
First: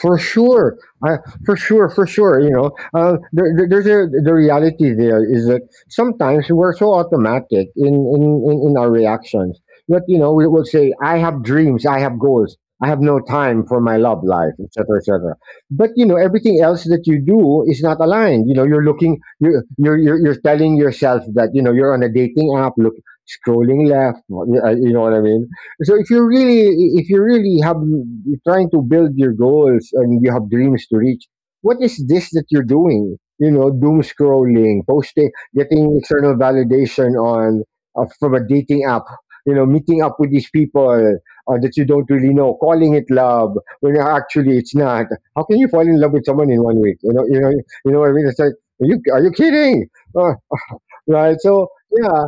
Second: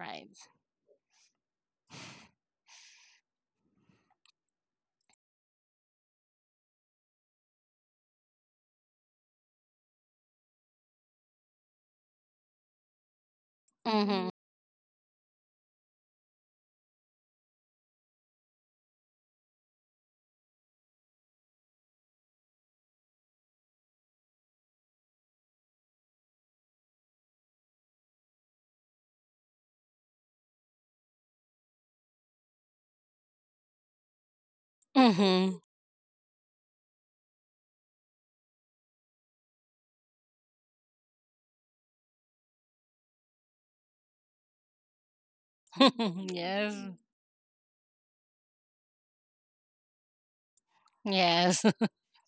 For sure, I, for sure, for sure. You know, there's a the reality there is that sometimes we're so automatic in in our reactions, that you know we will say, "I have dreams, I have goals, I have no time for my love Mm-hmm. life, etc., etc." But you know, everything else that you do is not aligned. You know, you're looking, you're telling yourself that you know you're on a dating app, look, scrolling left. You know what I mean? So if you really, if you really have you're trying to build your goals and you have dreams to reach, what is this that you're doing? You know, doom scrolling, posting, Mm-hmm. getting external validation on, from a dating app. You know, meeting up with these people, that you don't really know, calling it love when actually it's not. How can you fall in love with *laughs* someone in yes. 1 week? You know what I mean? It's like, are you kidding? Uh, right? Yes. So *laughs* yeah,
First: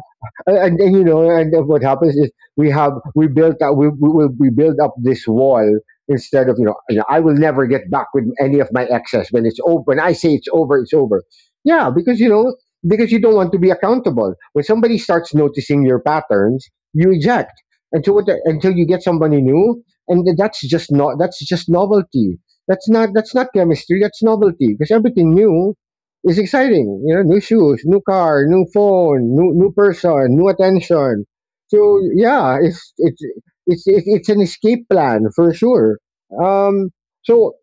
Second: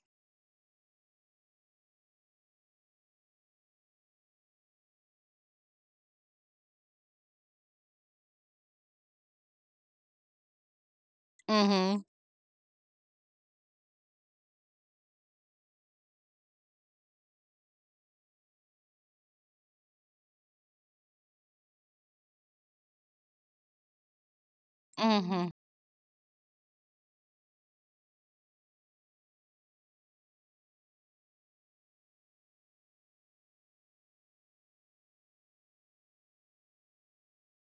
and, you know, and what happens is we have we built up we build up this wall instead of, you know I will never get back with any of my exes. When it's over, when I say it's over, it's over. Yeah, mm-hmm. because you know, because you don't want to be accountable. When somebody starts noticing your patterns, you eject until what, until you get somebody new, and that's just not, that's just novelty. That's not, that's not chemistry. That's novelty because everything Mm-hmm. new, it's exciting. You know, new shoes, new car, new phone, new person, new attention. So yeah, it's an escape plan for sure. Um, so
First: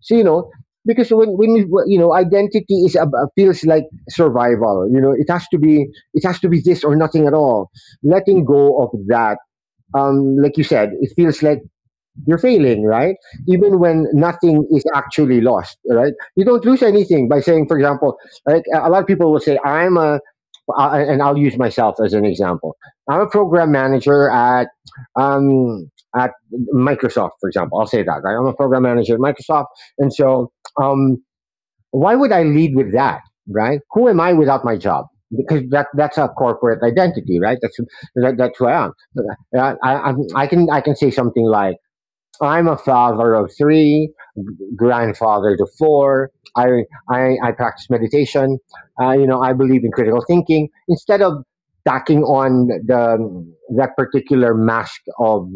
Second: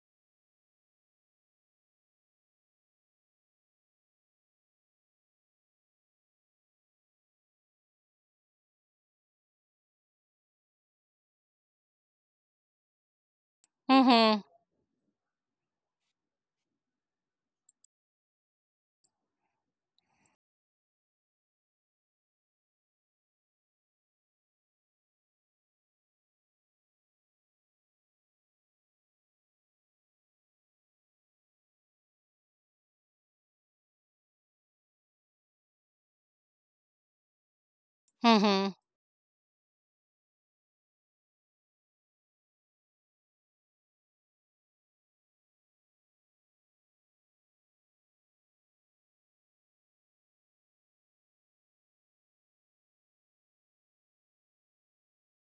you know, because when you, you know, identity is feels like survival. You know, it has to be, it has to be this or nothing at all. Letting go of that, um, like you said, it feels like you're failing, right? Even when Mm-hmm. nothing is actually lost, right? You don't lose anything by saying, for example, like a lot of people will say, I'm a, and I'll use myself as an example. I'm a program manager at, um, at Microsoft, for example. I'll say that, right? I'm a program manager at Microsoft. And so, um, why would I lead with that, right? Who am I without my job? Because that, that's a corporate identity, right? That's, that, that's who Mm-hmm. I am. Uh, I, I can say something like, I'm a father of three, grandfather to four. I practice meditation. You know, I believe in critical thinking, instead of tacking on the that particular mask of,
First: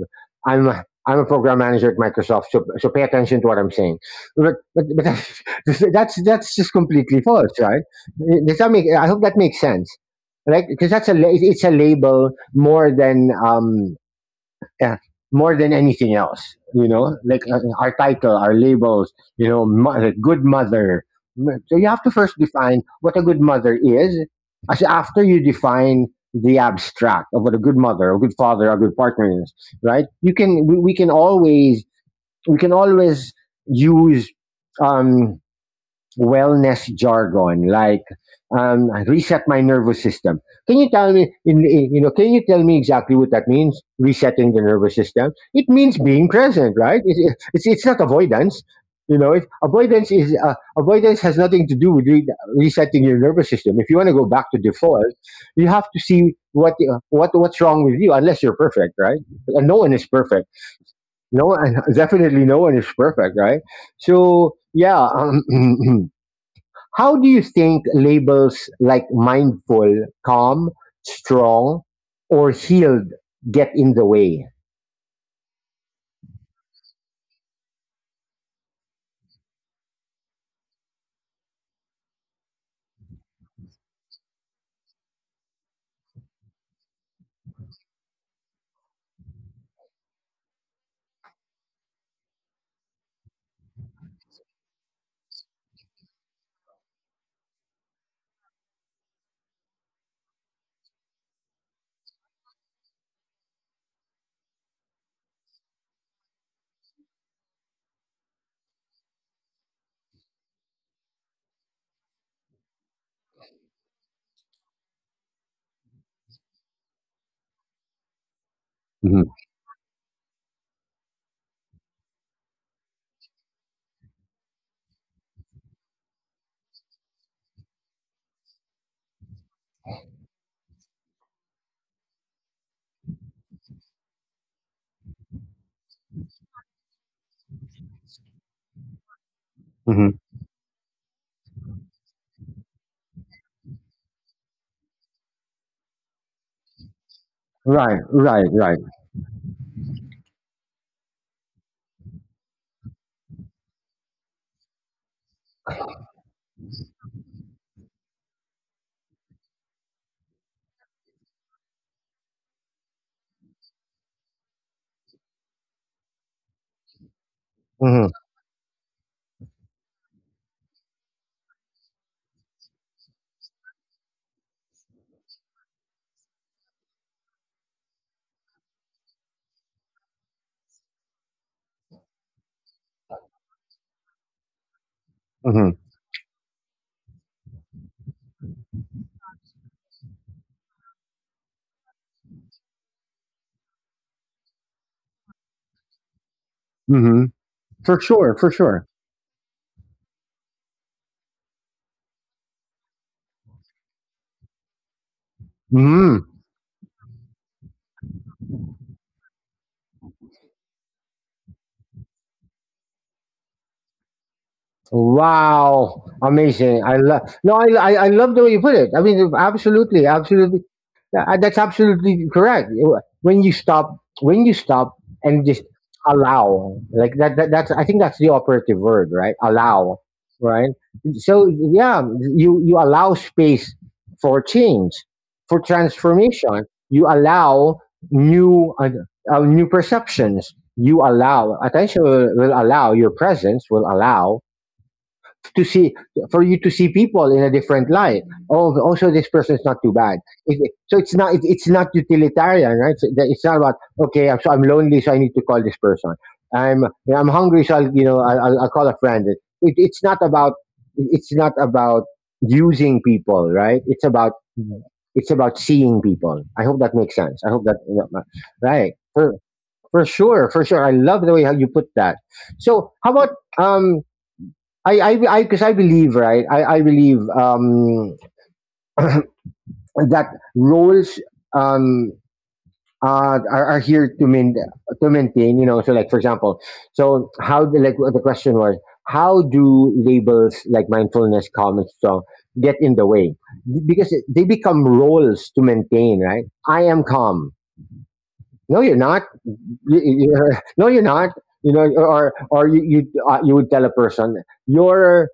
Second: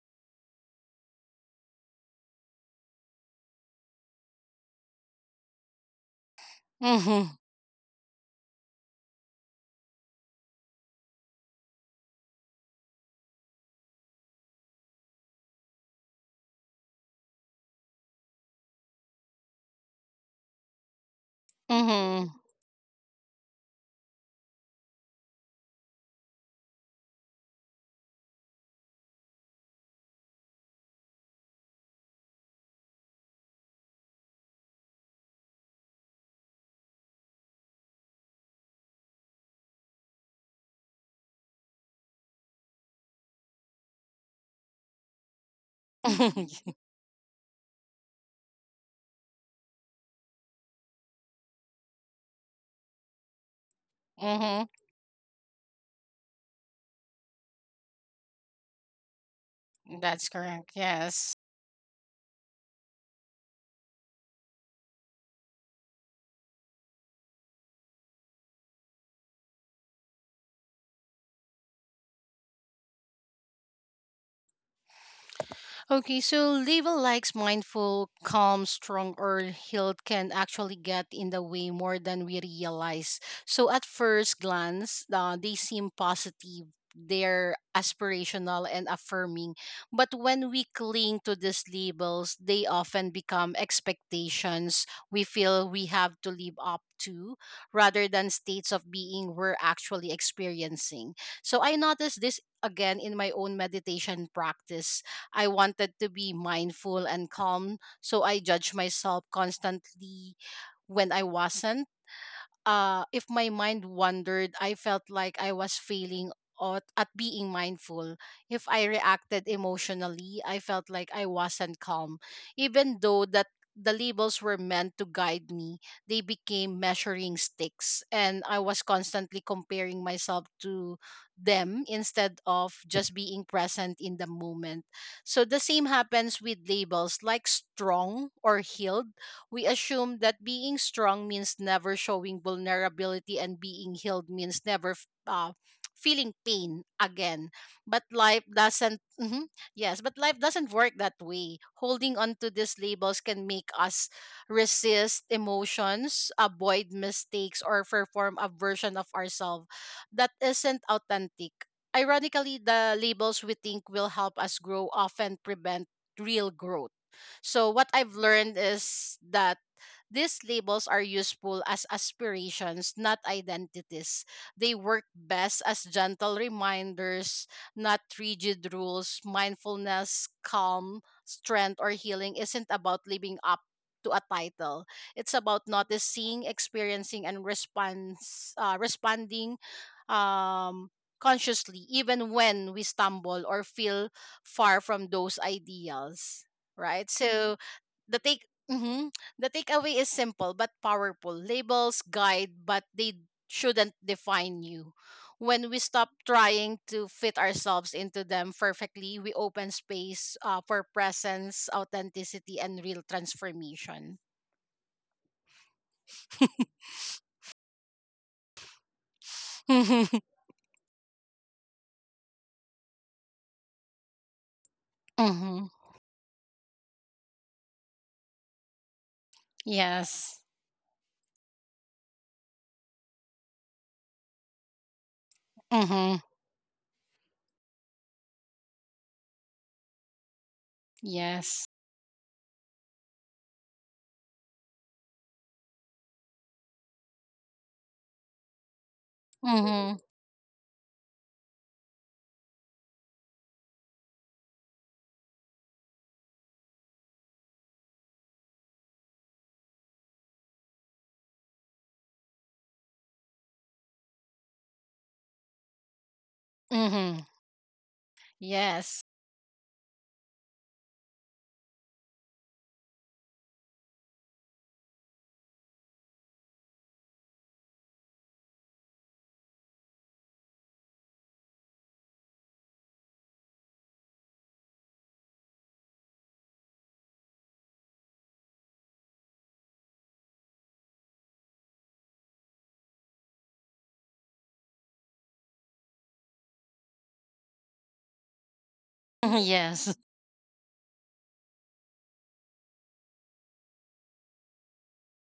I'm a program manager at Microsoft, so, so pay attention to what I'm saying. But that's *laughs* that's just completely Mm-hmm. false, right? Does that make, I hope that makes sense, right? Because that's a, it's a label more than, yeah, more than anything else, you know, like, our title, our labels, you know, mother, good mother. So you have to first define what a good mother is. As after you define the abstract of what a good mother, a good father, a good partner is, right? You can, we can always, we can always use, um, wellness jargon like, reset my nervous system. Can you tell me, you know, can you tell me exactly what that means? Resetting the nervous system. It means being Mm-hmm. present, *laughs* right? It's not avoidance. You know, avoidance is, avoidance has nothing to do with resetting your nervous system. If you want to go back to Mhm. default, you have to see what's wrong with you. Unless you're perfect, right? And no one is That's perfect. correct, yes. No one, *laughs* definitely no one is perfect, right? So yeah, *clears throat* how do you think labels like mindful, calm, strong, or healed get in the way? Okay, so label likes mindful, calm, strong, or healed can actually get in the way more than we realize. So at first glance, they seem positive. They're aspirational and affirming. But when we cling to these labels, they often become expectations we feel we have to live up to, rather than states of being we're actually experiencing. So I noticed this again in my own meditation practice. I wanted to be mindful and calm, so I judged myself constantly when I wasn't. If my mind wandered, I felt like I was failing at being mindful. If I Hmm. reacted emotionally, I felt like I wasn't calm. Even though that the labels were meant to guide me, they became measuring sticks, and I was constantly comparing myself to them instead of just being present in the moment. So the same happens with labels like strong or healed. We Hmm. assume that being strong means never showing vulnerability and being healed means never feeling pain again. Right, But life right, right. doesn't, *laughs* Mhm. Yes, but life doesn't work that way. Holding on to these labels can make us resist emotions, avoid mistakes, or perform a version of ourselves that isn't authentic. Ironically, the labels we think will help us grow often prevent real growth. So what Hmm. I've learned is that these labels are useful as aspirations, not identities. They work best as gentle reminders, not rigid rules. Mindfulness, calm, strength, or healing isn't about living up to a title. It's about Hmm. noticing, experiencing, and responding um, consciously, even when we stumble or feel far from those ideals, right? Hmm. So For the sure, take for sure. mhm, the takeaway is simple but powerful. Labels guide, but they shouldn't define you. When we stop Mhm. trying to fit ourselves into them perfectly, we open space for presence, authenticity, and real transformation. Wow, amazing! I love, no, I love the way you put it. I mean, absolutely, *laughs* absolutely. Yeah. That's absolutely correct. When you stop and just mm-hmm. allow, like that, that, that's I think that's the operative word, right? Allow, Yes. right? So yeah, you allow space for change, for Mm-hmm. transformation. You allow new, new perceptions. You allow Yes. attention will allow your presence will allow to see, for you to see people in a different light. Oh, also this person is not Mm-hmm. too bad. It's not, it, it's not utilitarian, right? So that, it's not about, okay, I'm lonely, so I need to call this person. I'm, you know, I'm hungry, so I'll, you know, I'll call a friend. It's not about, it's not about using people, right? It's about, it's about seeing people. I hope that makes Mm-hmm. sense. I hope that, right, Yes. *laughs* For sure, for sure. I love the way how you put that. So how about, um, I I I, because I believe, right. I believe, um, that roles, um, are here to main to maintain. You know, so like for example, so how the, like the question was, how do labels like mindfulness, calm, and strong get in the way, because they become roles to maintain. Right, I am calm. No, you're not. Mhm. Yes. you, you- *laughs* no, you're not. You know, or you you would tell a person, you're,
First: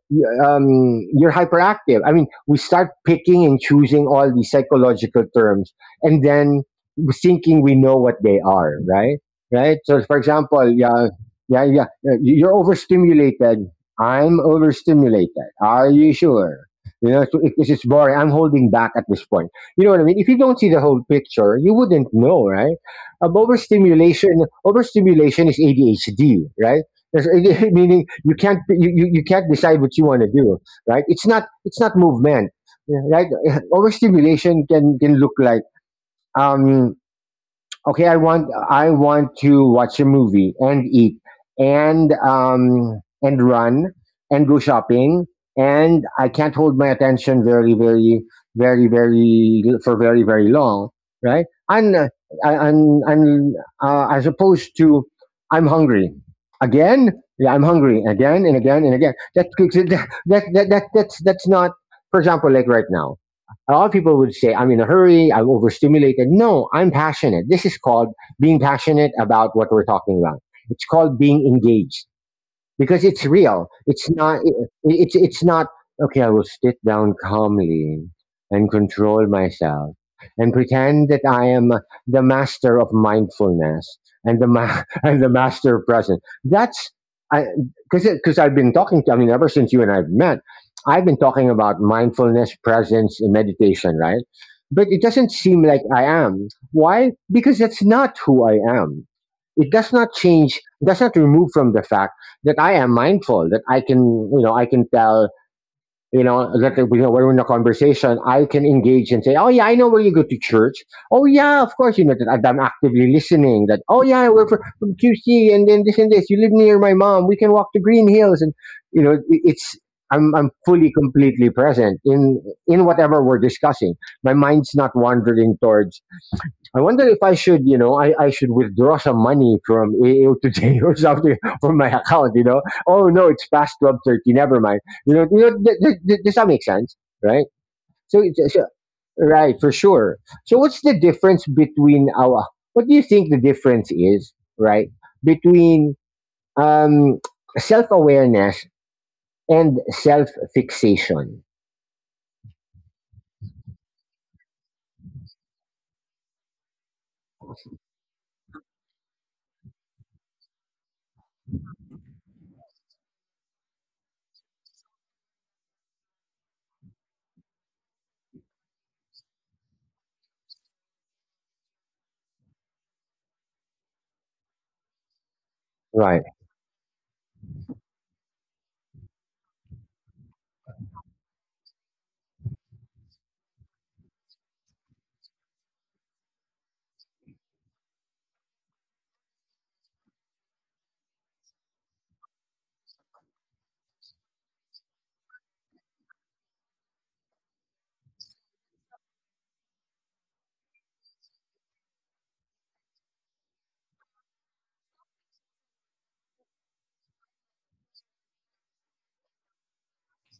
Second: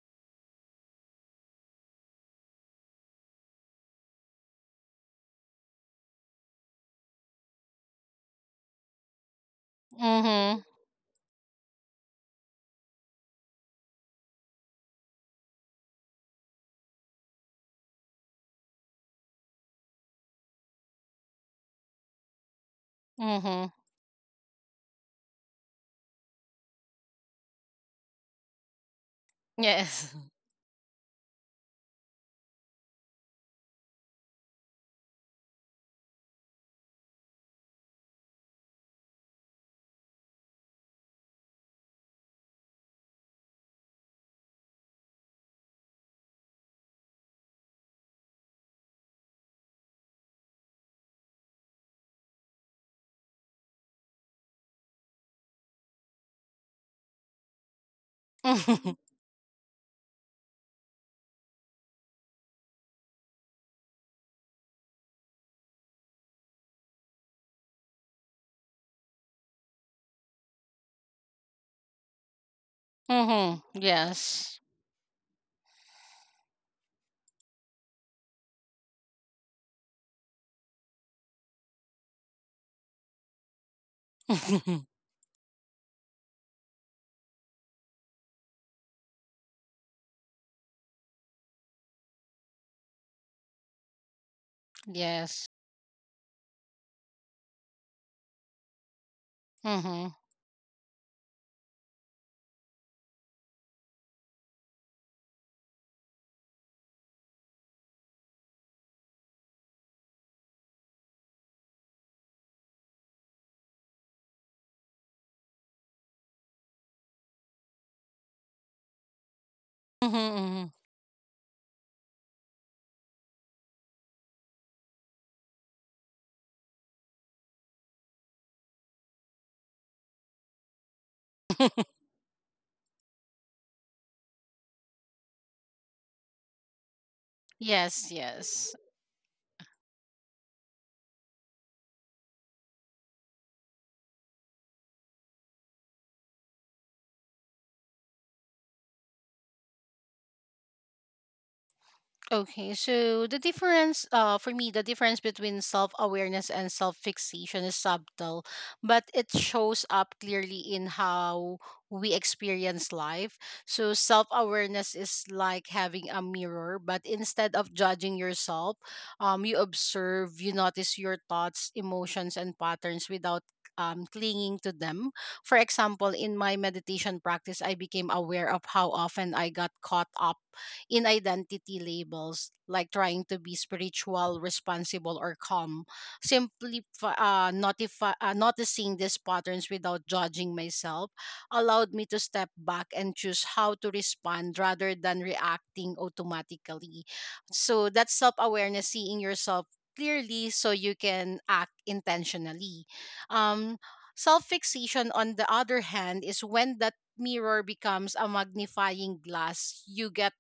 you're hyperactive. I mean, we start picking and choosing all these psychological terms, and then thinking we know what they are, right? Right. So, for Mm-hmm. example, yeah, yeah, yeah, you're overstimulated. I'm overstimulated. Are you sure? You know, so it's boring. I'm holding back at this point. You know what I mean? If you don't see the whole picture, you wouldn't know, right? um, Mm-hmm. overstimulation Overstimulation is ADHD, right? There's, *laughs* meaning you can't decide what you Yes. want to do, right? It's not, it's not movement, right? *laughs* Overstimulation can look like, um, okay, I want to watch a movie and eat, and run and go shopping, and I can't hold my attention very very very very for very very long, right? And I, I'm, as opposed to, I'm hungry again. Yeah, I'm hungry again and again and again. *laughs* That's not. For example, like right now, a lot of people would say, I'm in a hurry, I'm overstimulated. No, I'm passionate. This is called being passionate about what we're talking about. It's called being engaged because it's Mm-hmm. real. Mm-hmm. It's not. Yes. It's not. Okay, I will sit down calmly and control myself and pretend that I am the master of mindfulness and the *laughs* *laughs* and the master of present. That's, I because I've been talking to, I mean, ever since you and I've met, I've been talking about mindfulness, presence, and meditation, right? But it doesn't yes. seem like I am. Why? Because that's not who I am. It does Mm-hmm. not change. Does not remove from the fact that I am mindful, that I can, you know, I can tell, you know, that, you know, we're in a conversation, I can engage and say, oh yeah, I know where you go to church. Oh yeah, of course, you know, that I'm actively listening. That, oh yeah, we're from QC, and then this and this. You live near my mom. We can walk to Green Hills, and you know, it- it's. I'm Mm-hmm. fully completely present in whatever we're discussing. My mind's not wandering towards I wonder if I should, I should withdraw some money from AO today or something *laughs* from my account. Oh no, it's past 12:30. Never mind. Does that make sense? Right. *laughs* yes, So, it's, so, yes. right for sure. So, what's the difference between our? What do you think the difference is, right, between um, self awareness and self fixation? Okay, so the difference, for me, the difference between self awareness and self fixation is subtle, but it shows up clearly in how we experience life. So, self awareness is like having a mirror, but instead of judging yourself, you observe, you notice your thoughts, emotions, and patterns without clinging to them. For example, Right. in my meditation practice, I became aware of how often I got caught up in identity labels like trying to be spiritual, responsible, or calm. Simply noticing these patterns without judging myself allowed me to step back and choose how to respond rather than reacting automatically. So that's self awareness, seeing yourself clearly so you can act intentionally. Um, Self fixation, on the other hand, is when that mirror becomes a magnifying glass. You get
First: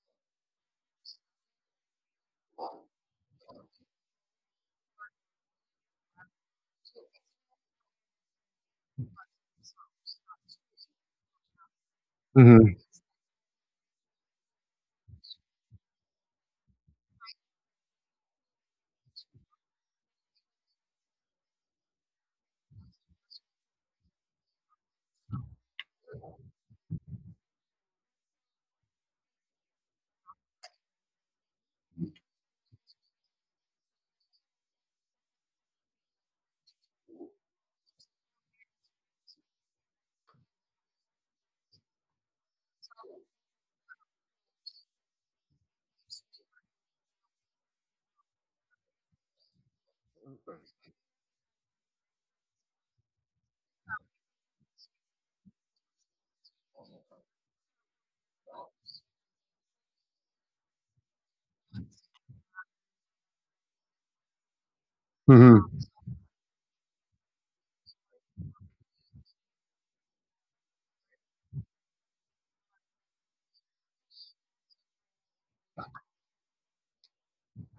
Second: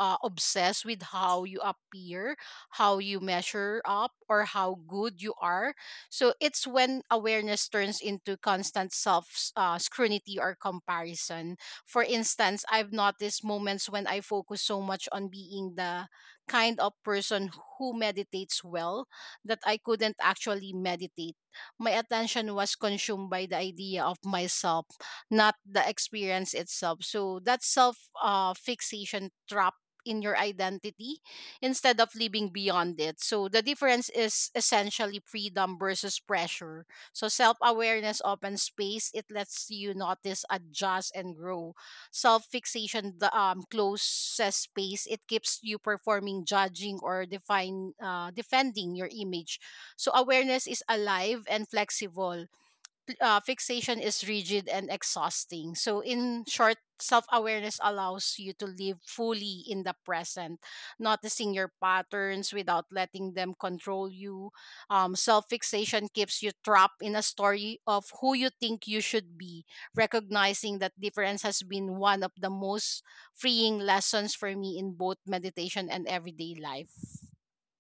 obsessed with how you appear, how you measure up, or how good you are. So it's when awareness turns into constant self scrutiny or comparison. For instance, Mm-hmm. I've noticed moments when I focus so much on being the kind of person who meditates well that I couldn't actually meditate. My attention was consumed by the idea of myself, not the experience itself. So that self fixation trap in your identity instead of living beyond it. So the difference is essentially freedom versus pressure. So self awareness opens space, it lets you notice, adjust, and grow. Self fixation the closes space, it keeps you performing, judging, or defending your image. So awareness is alive and flexible, fixation is rigid and exhausting. So, in short, self awareness allows you to live fully in the present, noticing your patterns without letting them control you. Self Mm-hmm. fixation keeps you trapped in a story of who you think you should be. Recognizing that difference has been one of the most freeing lessons for me in both meditation and everyday life.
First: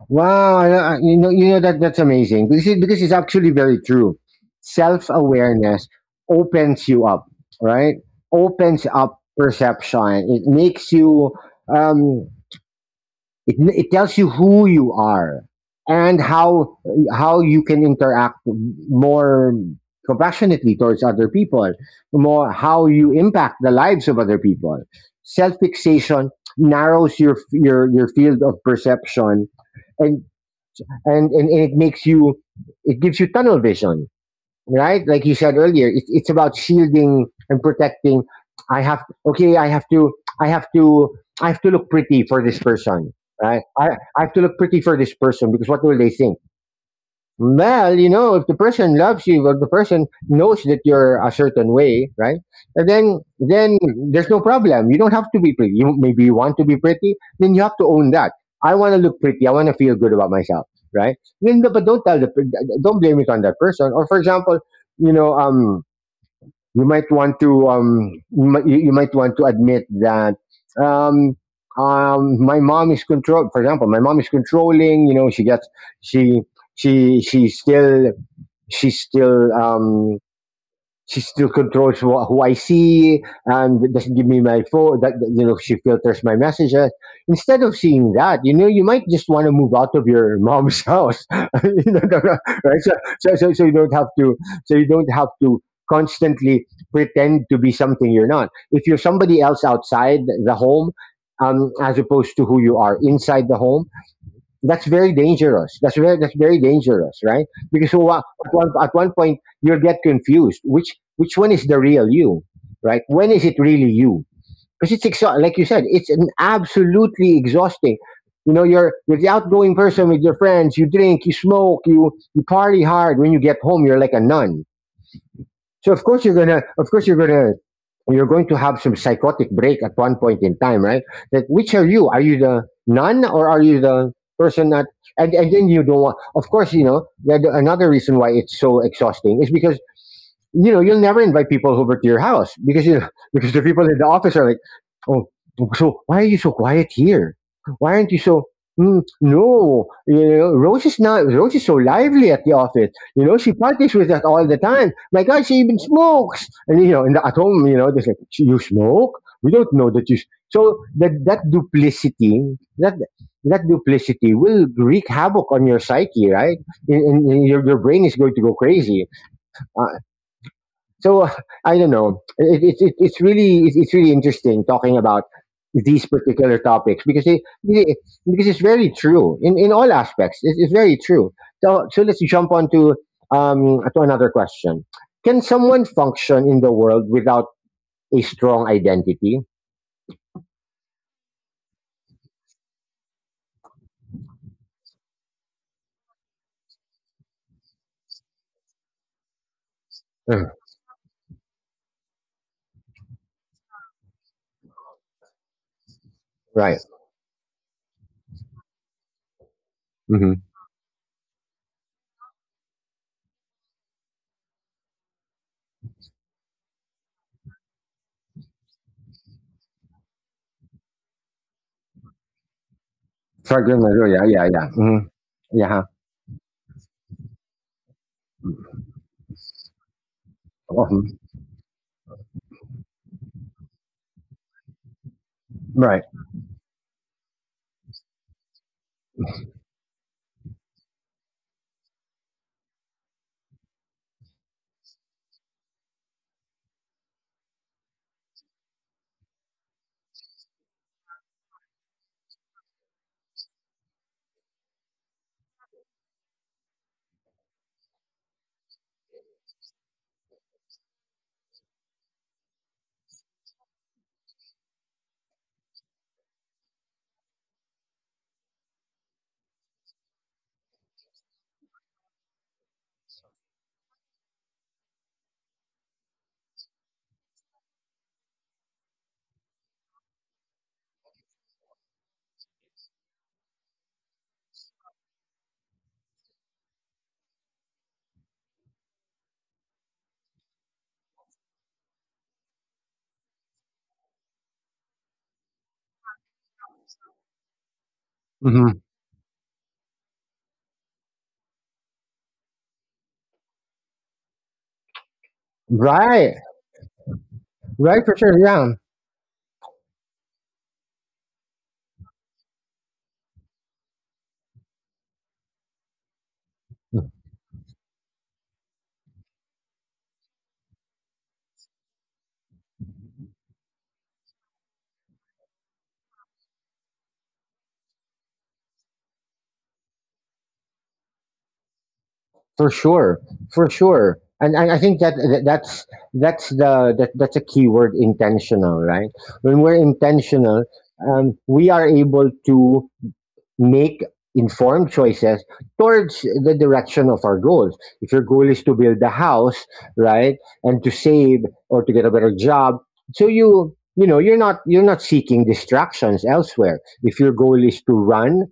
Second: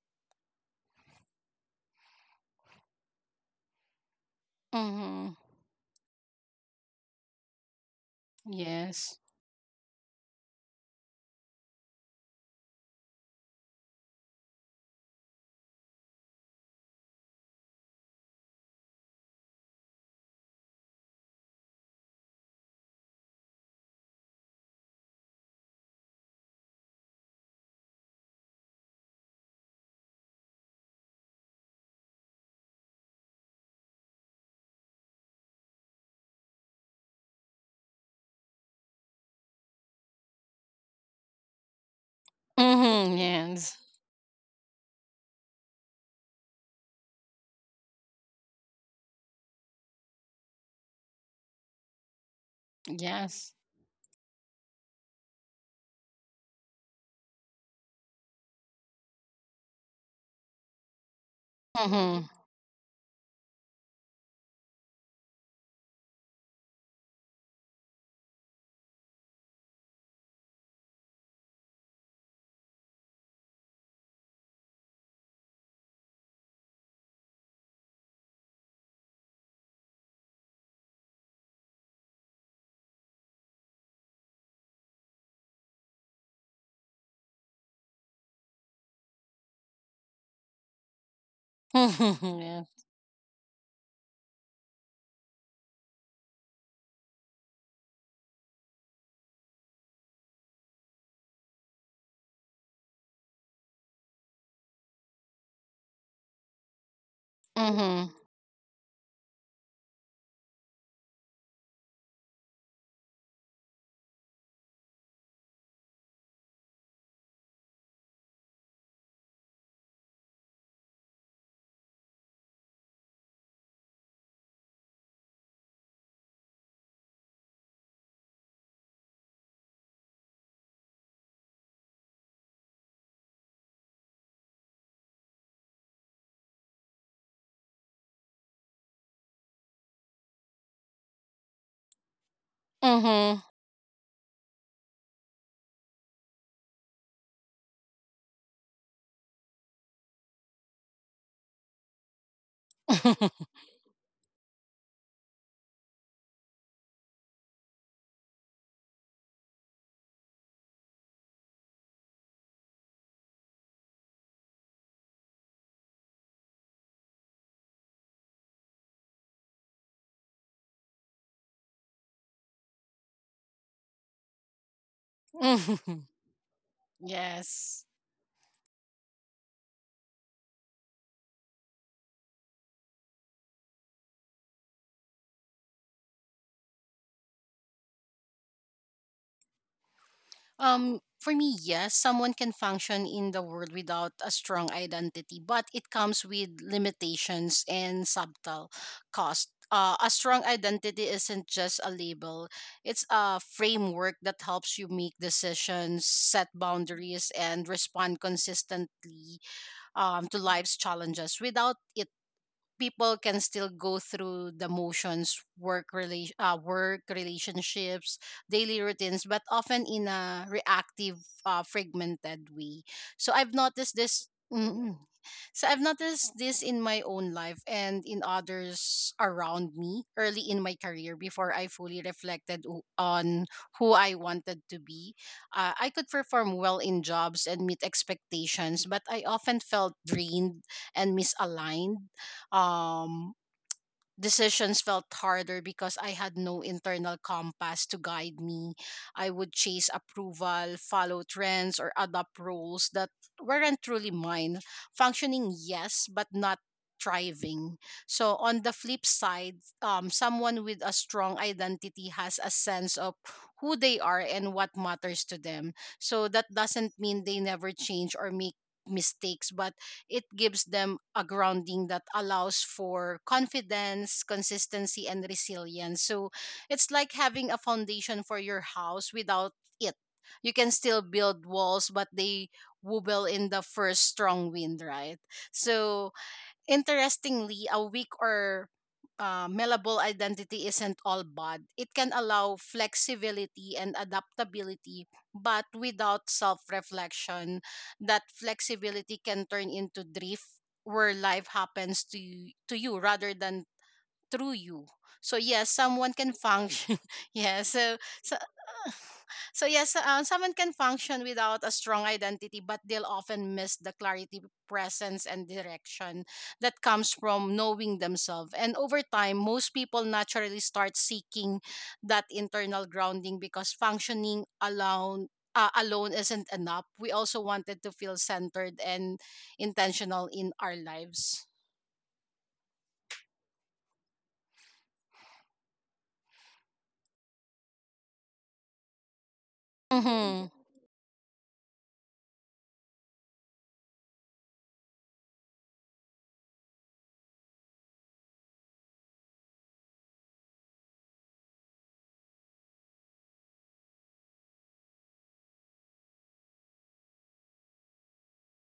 Wow, that that's amazing because because it's actually very true. Self Mm-hmm. awareness opens you up, right? Opens Yes. up perception. It makes you. Um, it tells you who you are and how you can interact more compassionately towards other people, more how you impact the lives of other people. Self fixation narrows your your field of perception and and it makes you it gives you tunnel vision, right? Like you said earlier, it's about shielding and protecting. I have, okay, I have to, I have to, I have to look pretty for this person, Mm-hmm. right Yes. i, I have to look pretty for this person because what will they think? Well, you know, if the person loves you, or the person knows that you're a certain way, right? And Yes. then there's no problem. You don't have to be pretty. You maybe you want to be pretty, then you have to own that. I want to look pretty. I want to feel good about myself, right? Then, but don't tell Mm-hmm. the, don't blame it on that person. Or for example, you know, um, you might want to you might, you might want to admit that um my mom is control for example, my mom is controlling. You know, she she still she's still um she still controls who I see and doesn't give me my phone. You know, she filters my messages. Instead of seeing that, you know, you might just want to move out of your mom's *laughs* house, *laughs* you know, Mhm. right? So you don't have to. So you don't have to constantly pretend to be something you're not. If you're somebody else outside the home, as opposed to who you are inside the home, that's very dangerous. That's very dangerous, right? Because Mhm. At one point you'll get confused. Which one is the real you, right? When is it really you? Because it's like you said, it's an absolutely exhausting. You know, you're the outgoing person with your friends. You drink, you smoke, you party hard. When you get home, you're like a nun. So of course you're gonna, of course you're gonna, you're going to have some psychotic break at one point in time, right? That which are you? Are you the nun or are you the person that? And then you don't want. Of course, you know that another reason why it's so exhausting is because you know you'll never invite people over to your house because you know, *laughs* Mhm. because the people in the office are like, oh, so why are you so quiet here? Why aren't you so? Mm, no, you know, Rose is not. Rose is so lively at the office. You know, she parties with that all the time. My God, she even smokes. And, you know, and at home, you know, they say, you smoke? We don't know that you... s-" So that, duplicity, that that duplicity will wreak havoc on your psyche, right? And your brain is going to go crazy. Uh, so I don't know. It's really interesting talking about Mhm. these particular *laughs* topics because yes. Because it's very true in all aspects. It's very true. So let's jump on to another question. Can someone function in the world without a strong identity? For me, yes, someone can function in the world without a strong identity, but it comes with limitations and subtle cost. A strong Mm, identity isn't just a label. It's a framework that helps you make decisions, set right. boundaries, and respond consistently to Mm-hmm. life's challenges. Without it, people can still go through the motions, work work relationships, daily routines, but often in a reactive fragmented way. So I've noticed Struggling. this. Yeah. Yeah. Yeah. Mhm. Hmm. So I've Yeah. noticed this in my own life and in others around me early in my career Mhm. before I fully reflected on who I wanted to be. I could Right. perform well in jobs and meet expectations, but I often felt drained and misaligned. Um, Decisions felt harder because I had no internal compass to guide me. I would chase approval, follow trends, or adopt roles that weren't truly mine. Functioning, yes, but not thriving. So on the flip side, someone with a strong identity has a sense of who they are and what matters to them. So that doesn't mean they never change or make mistakes, but it gives them a grounding that allows for confidence, consistency, and resilience. So it's like having a foundation for your house. Without it, You can still build walls, but they wobble in the first strong wind, right? So Interestingly, a weak or malleable identity isn't all bad. It can allow flexibility and adaptability, but without self reflection, that Hmm. flexibility can turn into drift where life happens to you rather than through you. So, yes, someone can Right. function. *laughs* Yeah, so, Right. For so sure. Yeah. uh, so yes, someone can function without a strong identity, but they'll often miss the clarity, presence, and direction that comes from knowing themselves. And over time, most people naturally start seeking that internal grounding because functioning alone. Alone isn't enough. We also wanted to feel centered and intentional in our lives. For sure, for sure. And I think that that's a key word, intentional, right? When we're Mhm. intentional, we are able to make informed choices towards the direction of our goals. If your goal is to build a house, right, and to save or to get a better job, so you know you're not seeking distractions elsewhere. If your goal is to run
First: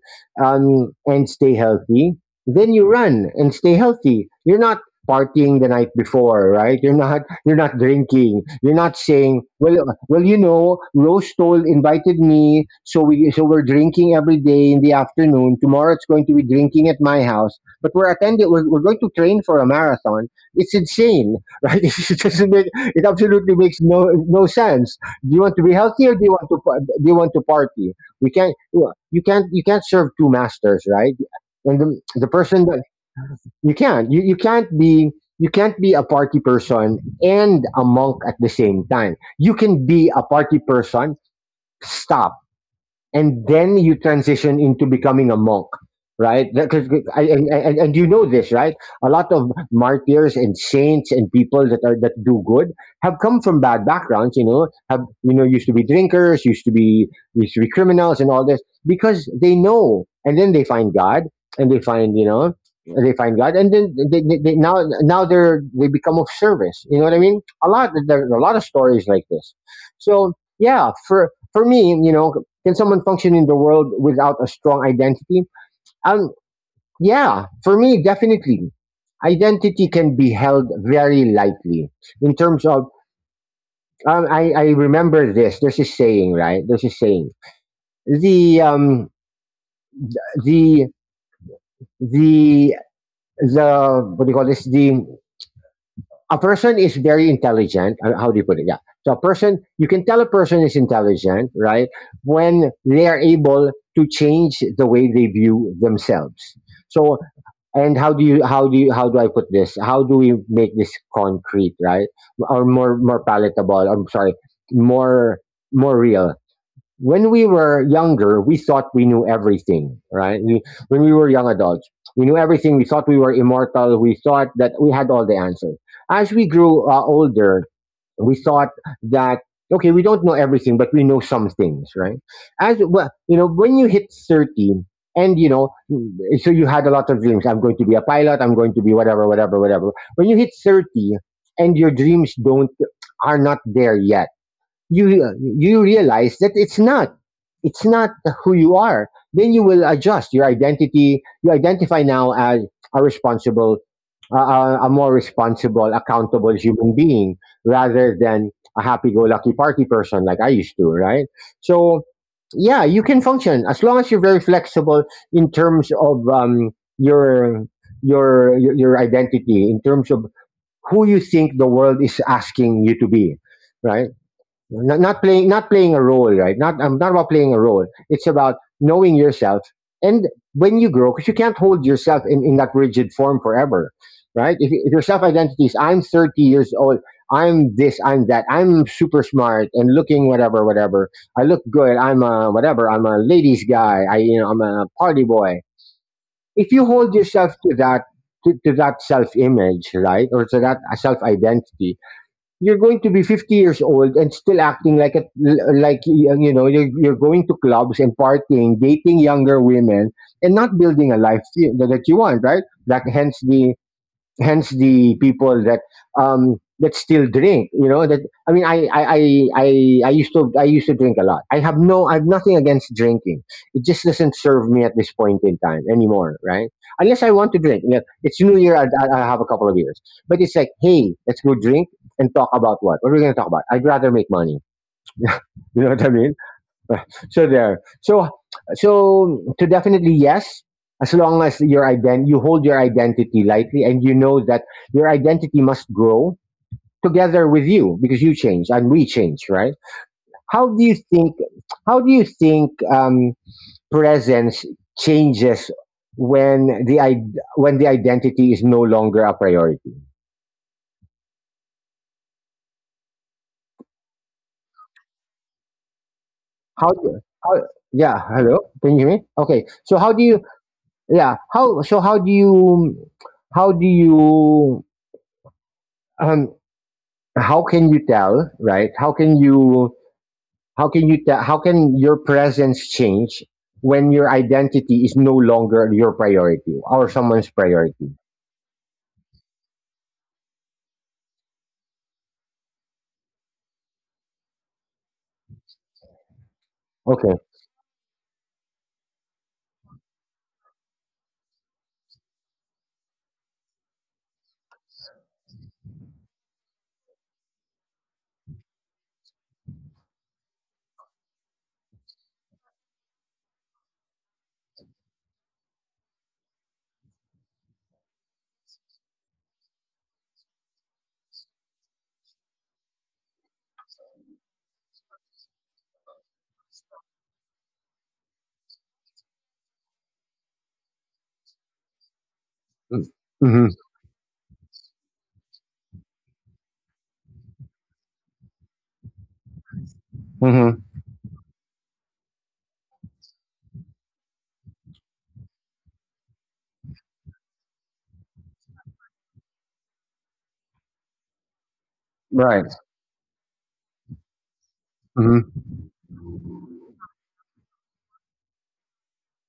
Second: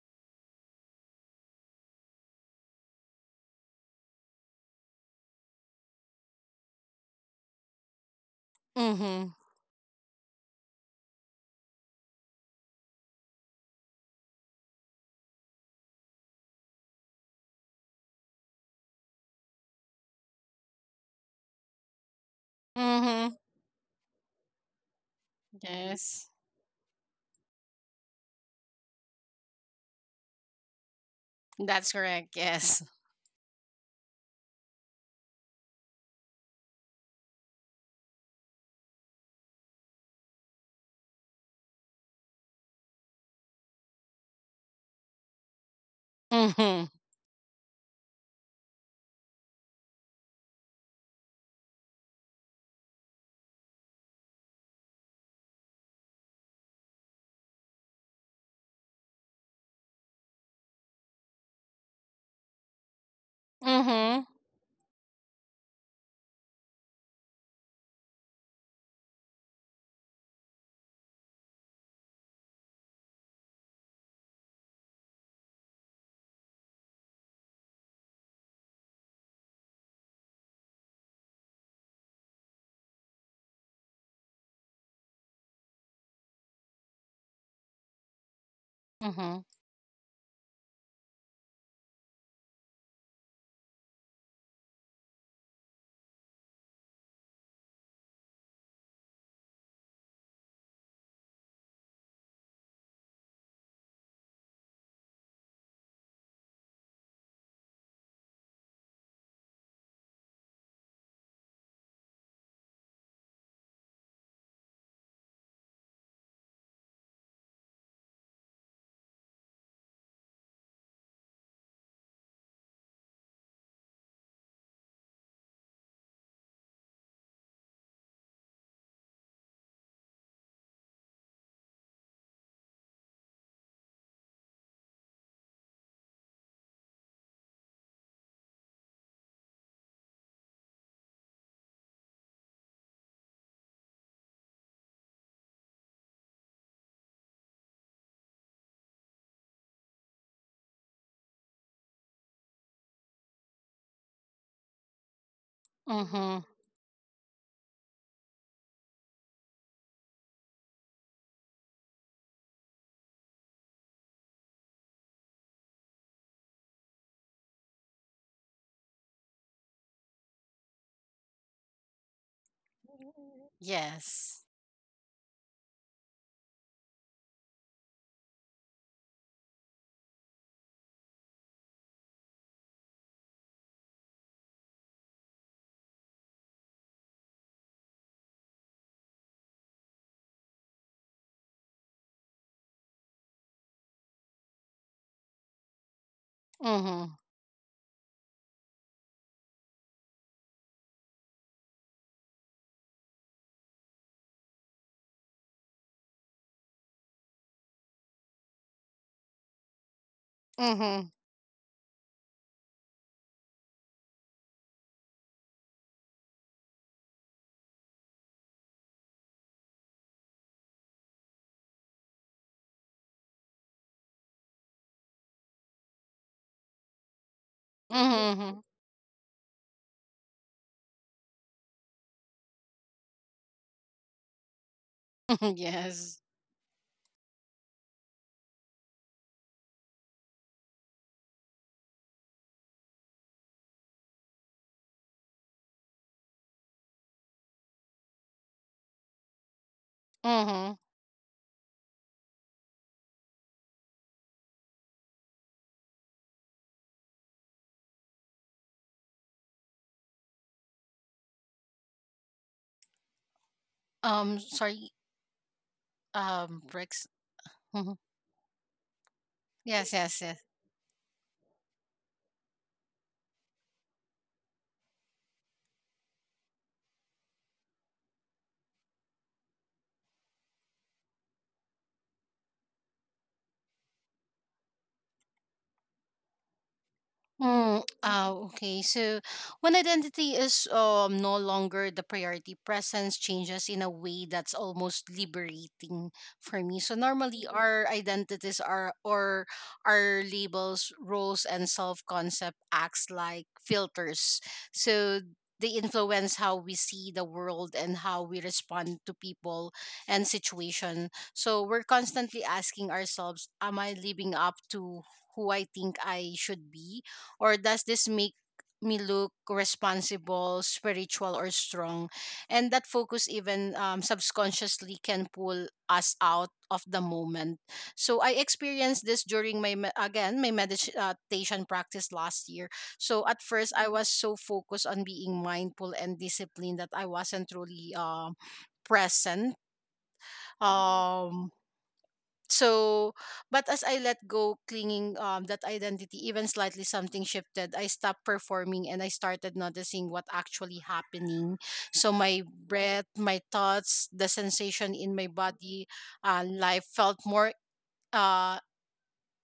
and stay healthy, then you run and stay healthy. You're not partying the night before, right? You're not drinking. You're not Mhm. saying, well, well, you know, Rose told invited me, so we so we're drinking every day in the afternoon. Tomorrow it's going to be drinking at my house, but we're attending. We're going to train for a marathon. It's insane, right? *laughs* It doesn't make. It Mhm. absolutely makes no no sense. Do you want to be healthy or do you Yes. want to do you want to party? We can't. You can't. You can't serve two masters, right? And That's the correct. person that Yes. You, you can't be a party person and a monk at the same time. You can be a party person, stop, and then you transition into becoming a monk, right? Mhm. And you know this, right? A lot of martyrs and saints and people that are that do good have come from bad backgrounds. You know, have you know used to be drinkers, used to be criminals and all this, because they know and then they find God, and they find you know they find God, and then Mhm. They now they're they become of service. You know what I mean? A lot there are a lot of stories like this. So yeah, for me, you know, can someone function in the world without a strong identity? Um, yeah, for me, definitely. Identity can be held very lightly in terms of. I remember this. There's a saying, right? There's a saying. The um, Mhm. the the the what do you call this? The a person is very intelligent. How do you put it? Yeah. So a person, you can tell a person is intelligent, right? When they are able to change the way they view themselves. So and how do I put this? How do we make this concrete, right, or more more palatable? I'm sorry, more more real. When we were younger, we thought we knew everything, right? When we were young adults, we knew everything. We thought we were immortal. We thought that we had all the answers. As we grew older, we thought that okay, we don't know everything, but we know some things, right? As well, you know, when you hit 30, and you know, so you had a lot of dreams. I'm going to be a pilot. I'm going to be whatever, whatever, whatever. When you hit 30, and your dreams don't are not there yet, you realize that it's not who you are. Then you will adjust your identity. You identify now as a responsible, a, a more responsible Mhm. accountable human being rather than a happy-go-lucky party person like I used to, right? So yeah, you can function as long as you're very flexible in terms of your your identity, in terms of who you think the world is asking you to be, right? Yes. Not, not playing not playing a role, right? not I'm not about playing a role. It's about knowing yourself. And when you grow, because you can't hold yourself in that rigid form forever, right? If your self identity is I'm 30 years old, I'm this I'm that I'm super smart and looking whatever whatever, I look good I'm a whatever I'm a ladies guy I you know I'm a party boy, if you hold Mhm. yourself to that, to that self image, right, or to that self identity, you're going to be 50 years old and still acting like like you know you're going to clubs and partying, dating younger women, and not building Mhm. a life you that you want, right? Like hence the people that that still drink, you know, that I mean I used to drink a lot. I have no I have nothing against drinking. It just doesn't serve me at this point in time anymore, right? Unless I want to drink. Yeah, it's new Mhm. year. I have a couple of years, but it's like, hey, let's go drink and talk about what are we going to talk about? I'd rather make money. *laughs* You Mhm. *laughs* know what I Yes. mean? *laughs* so there. So so to definitely yes, as long as you hold your identity lightly and you know that your identity must grow together with you because you change and we change, right? How Mhm. do you think how do you think presence changes when when the identity is no longer a priority? Sorry. How Bricks. do how Mhm. yeah, hello. Can you hear me? Okay. Yes. So how Yes. do Yes. you yeah, how so how do you how do you um, how can you tell, right? How can you tell, how can your presence change when your identity is no longer your priority or someone's Mm, priority? ah, okay. So when identity is no longer the priority, presence changes in a way that's almost liberating for me. So Okay. normally our identities are or our labels, roles, and self-concept acts like filters. So they influence how we see the world and how we respond to people and situation. So we're constantly asking ourselves, am I living up to who I think I should be? Or does this make me look responsible, spiritual, or strong? And that focus, even subconsciously, can pull us out of the moment. So I experienced this during my me- again my meditation practice last year. So at Mm-hmm. first I was so focused on being mindful and disciplined that I wasn't really present. Mm-hmm. Um so but as I let go clinging that identity even slightly, something shifted. I stopped performing and I started noticing what actually happening. So my Right. breath, my thoughts, the sensation in my Mm-hmm. body, life felt more uh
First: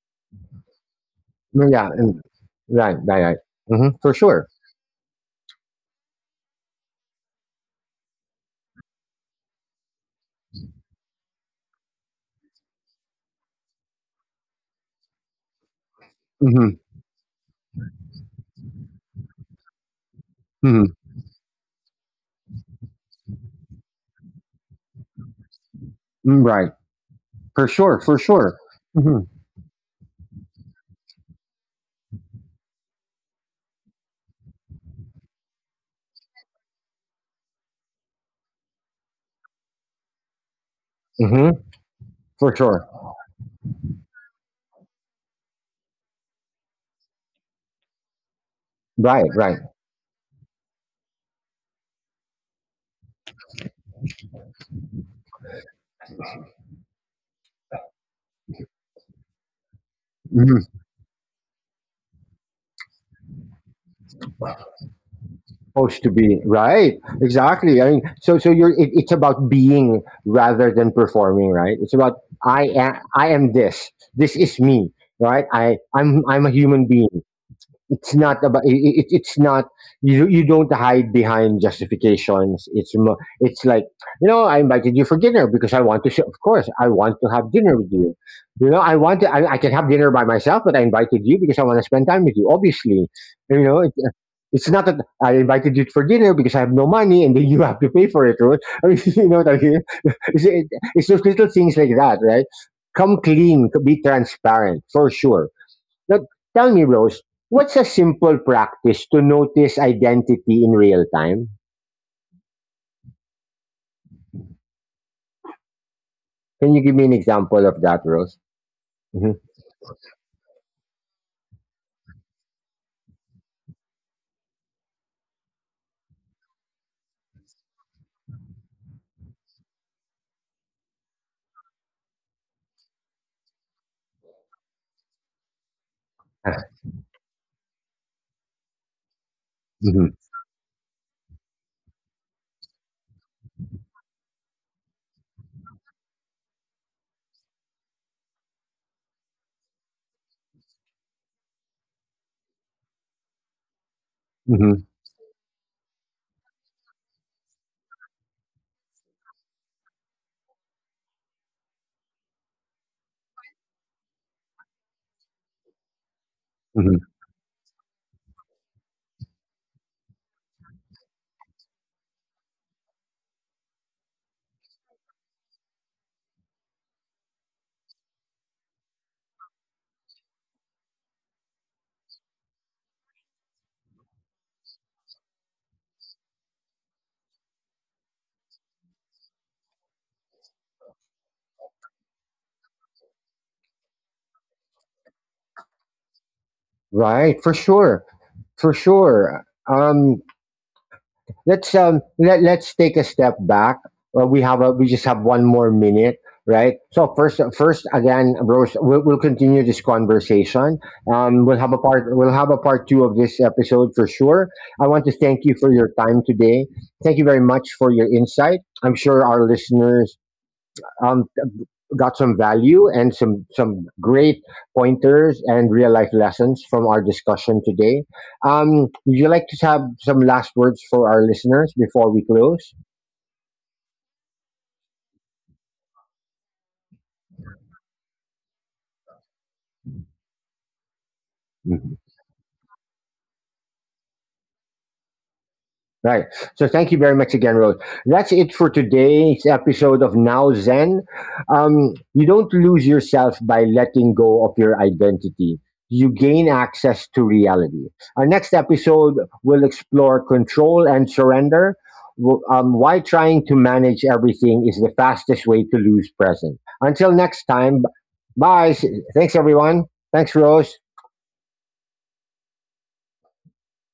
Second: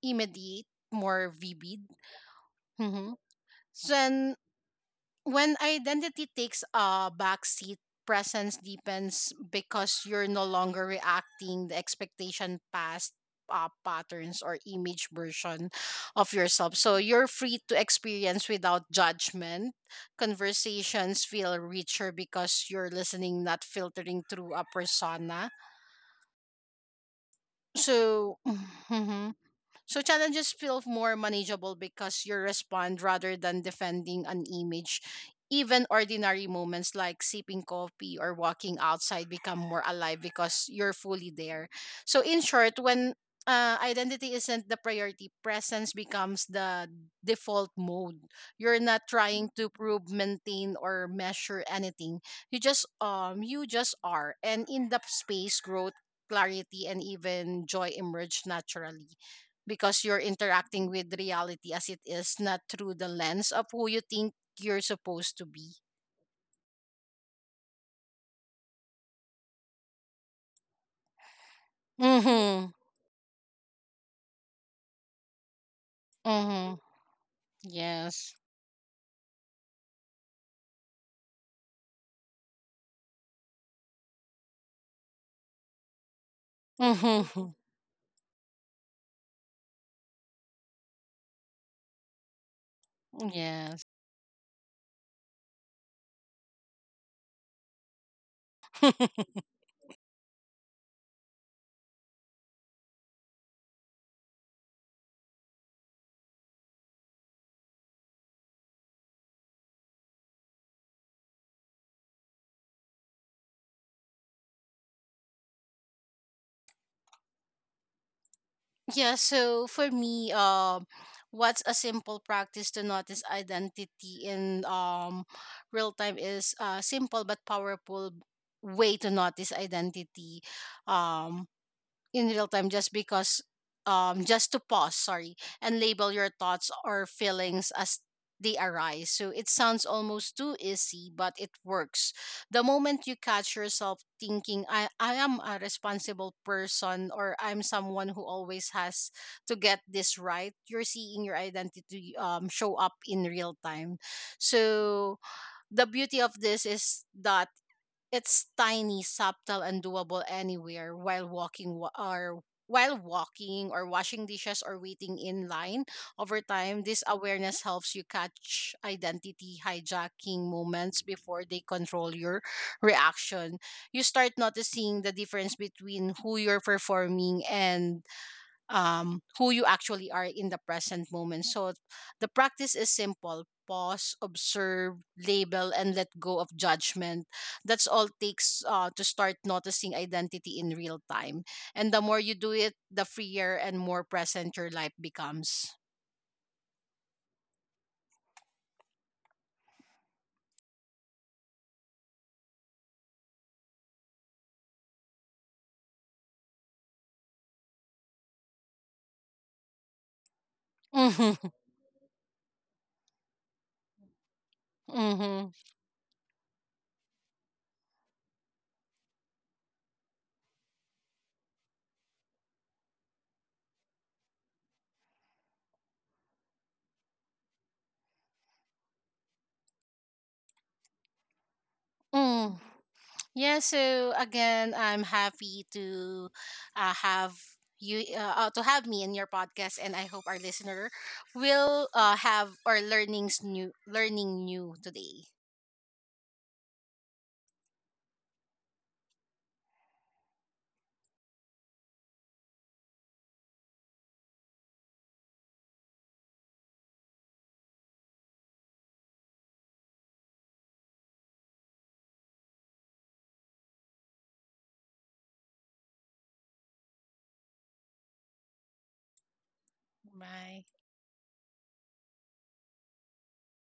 immediate, more Mm, yeah, vivid. and— right, Mm-hmm. right, right. Hmm, for Then sure. when identity takes a backseat, presence deepens because you're no longer reacting the expectation past patterns or image version of yourself. Mm-hmm. So you're free to experience without judgment. Mm-hmm. Conversations feel richer because you're listening, not filtering through a persona. Mm, right, for sure, for So, *sighs* sure. Mm-hmm. *laughs* so challenges feel more manageable because you respond rather than defending an image. Even ordinary moments like sipping coffee or walking outside become more alive because you're fully Mm-hmm. there. So in For short, sure. when identity isn't the priority, presence becomes the default mode. You're not Right, trying right. to prove, maintain, or measure anything. You just are, and in the space, growth, clarity, and even joy emerge naturally because you're Mm-hmm. interacting with reality as it is, not through the lens of who you think you're supposed to be. Supposed to be, right? Exactly. I mean, so it's about being rather than performing, right? It's about, i Mm-hmm. am i am this is me, right? I'm a Mm-hmm. human being. It's Yes. not about it. It's not, you don't hide behind justifications. It's like, you know, I invited you for dinner because I want to. Of course I want to Mm-hmm. have dinner with you. You know, I want to. I can have dinner by myself, but I invited you because I want to spend time with you. Obviously, you Yes. know. It's not that I invited you for dinner because I have no money and then you have to pay for it, right? *laughs* I mean, *laughs* you know what I mean? *laughs* It's, it's those little things like that, right? Come clean, be transparent, for sure. Now, tell me, Rose, what's a simple practice to notice identity in real time? Can you give me an example of that, Rose? Yeah, Hmm. so for me, what's a simple practice to notice identity in real time is a simple but powerful way to notice identity. Um, in real time, just because just to pause, sorry, and label your thoughts or feelings as they arise. So it sounds almost too easy, but it works. The moment you catch yourself thinking I am a responsible person or I'm someone who always has to get this right, you're seeing your identity show up in real time. Hmm. So the beauty of this is that it's tiny, subtle, and doable anywhere, while walking or washing dishes or waiting in line. Over time, this Hmm. awareness helps you catch identity hijacking moments before they control your reaction. You start noticing the difference between who you're performing and who you actually are in the present moment. So the practice is simple: pause, observe, label, and let go of judgment. That's all takes to start noticing identity in real time. And the more you do it, the freer and more present your life becomes. Right, for sure. For sure. Um, let's let's take a step back. We have a— we just have one more minute, right? So first again, Rose, we'll continue this conversation. Mm-hmm. We'll have a part— we'll have a part two of this episode for sure. I want to thank Mm-hmm. you for your time today. Thank you very much for your insight. I'm sure our listeners, um, got some value and some— some great pointers and real life lessons from our discussion today. Would you like to have some last words for our listeners before we Mm. close? Yeah, so again, I'm happy to have you to have me in your podcast, and I hope our listener will Mm-hmm. Have our learning new today. Right. So thank you very much again, Rose. That's it for today's episode of Now Zen. You don't lose yourself by letting go of your identity. You gain access to reality. Our next episode will explore control and surrender. Why trying to manage everything is the fastest way to lose present. Until next time, bye. Thanks, everyone. Thanks, Bye. Rose.